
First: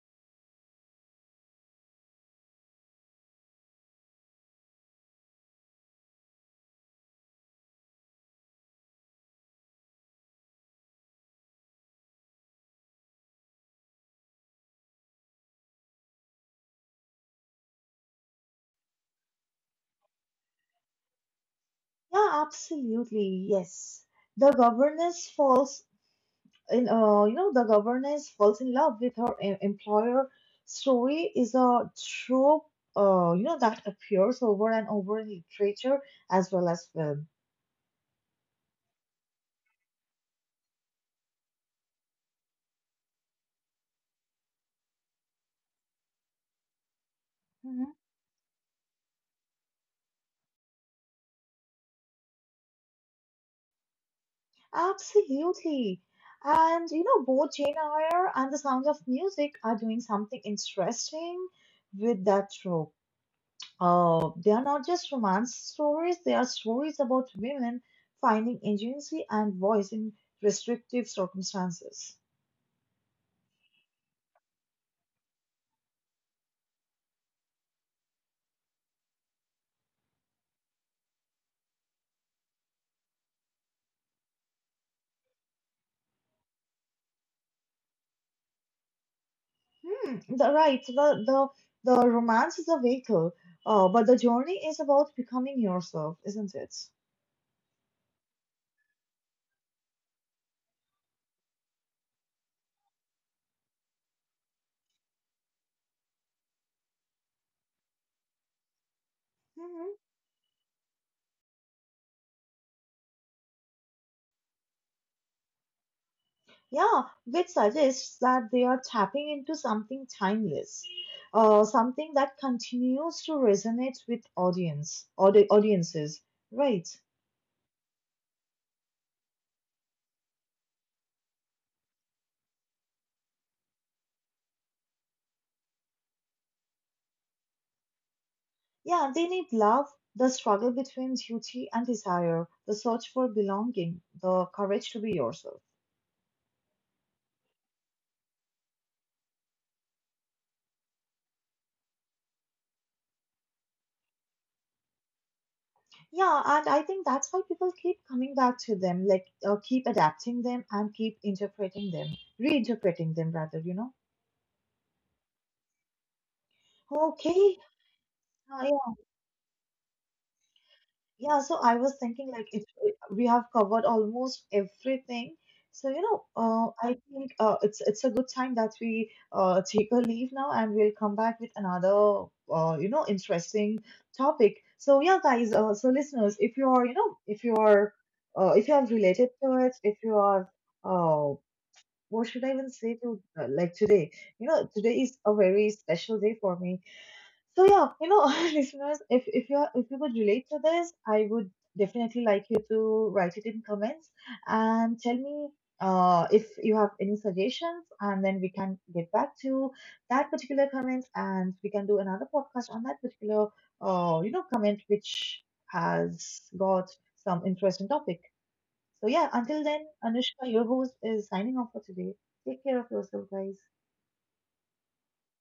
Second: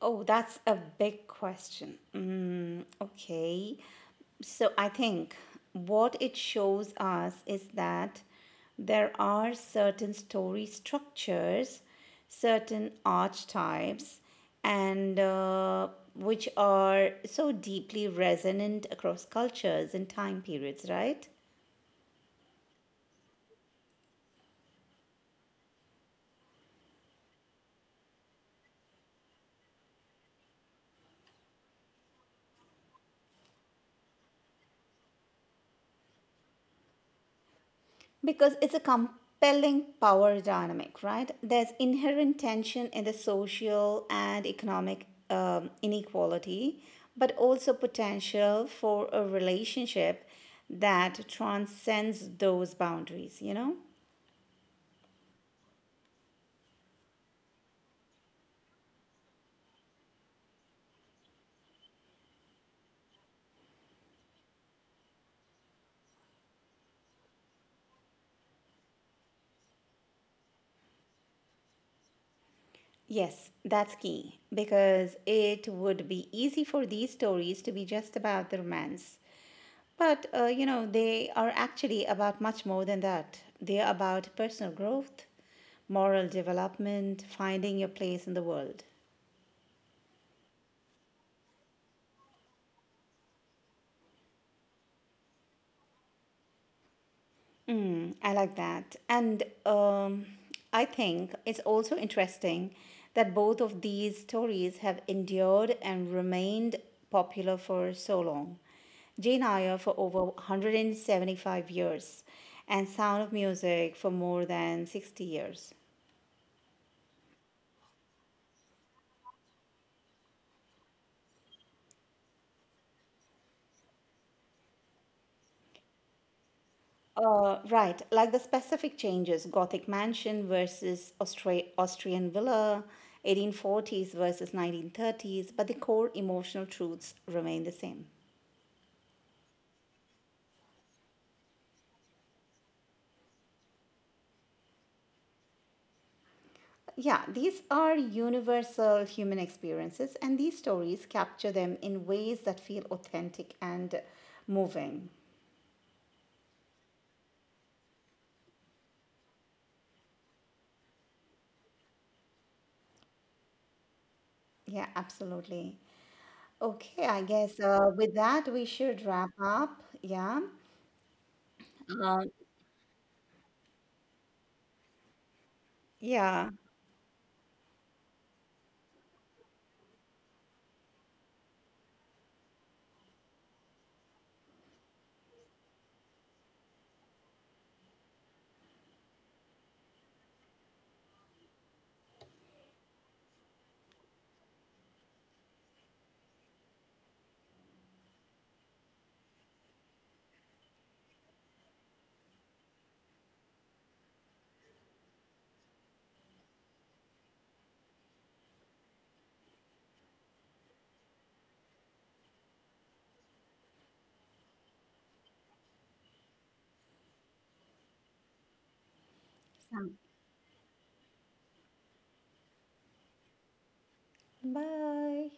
Oh, that's a big question. Mm, okay. So I think what it shows us is that there are certain story structures, certain archetypes, and which are so deeply resonant across cultures and time periods, right?
Yeah, absolutely. Yes. The governess falls the governess falls in love with her employer story is a trope, you know, that appears over and over in literature as well as film.
Because it's a compelling power dynamic, right? There's inherent tension in the social and economic inequality, but also
Mhm.
potential for a relationship that transcends those boundaries, you know?
Absolutely. And, you know, both Jane Eyre and The Sound of Music are doing something interesting with that trope. They are not just romance stories, they are stories about women finding agency and voice in restrictive circumstances.
Yes, that's key because it would be easy for these stories to be just about the romance. But, you know, they are actually about much more than that. They are about personal growth, moral development, finding your place in the world.
Hmm, the, right, the romance is a vehicle, but the journey is about becoming yourself, isn't it?
Mm, I like that. And I think it's also interesting that both of these stories have endured and remained popular for so long. Jane Eyre
Mhm.
for over 175 years, and Sound of Music for more than 60 years.
Yeah, which suggests that they are tapping into something timeless, something that continues to resonate with audiences, right?
Right, like the specific changes Gothic mansion versus Austrian villa, 1840s versus 1930s, but the core emotional truths remain the same.
Yeah, they need love, the struggle between duty and desire, the search for belonging, the courage to be yourself.
Yeah, these are universal human experiences, and these stories capture them in ways that feel authentic and moving.
Yeah, and I think that's why people keep coming back to them, keep adapting them and keep reinterpreting them rather, you know.
Yeah, absolutely. Okay, I
Okay,
guess with that, we
uh,
should wrap up. Yeah.
yeah, so I was thinking
Um,
like if we have covered almost everything, so you know,
yeah.
I think it's a good time that we take a leave now, and we'll come back with another you know interesting topic. So yeah, guys, so listeners, if you are if you have related to it, if you are uh, what should I even say to like today? You know, today is a very special day for me, so yeah, you know, <laughs> listeners, if you could relate to this, I would definitely like you to write it in comments and tell me if you have any suggestions, and then we can get back to that particular comment, and we can do another podcast on that particular comment which has got some interesting topic. So yeah, until then,
So,
Anushka, your host, is signing off for today. Take care of yourself, guys.
bye.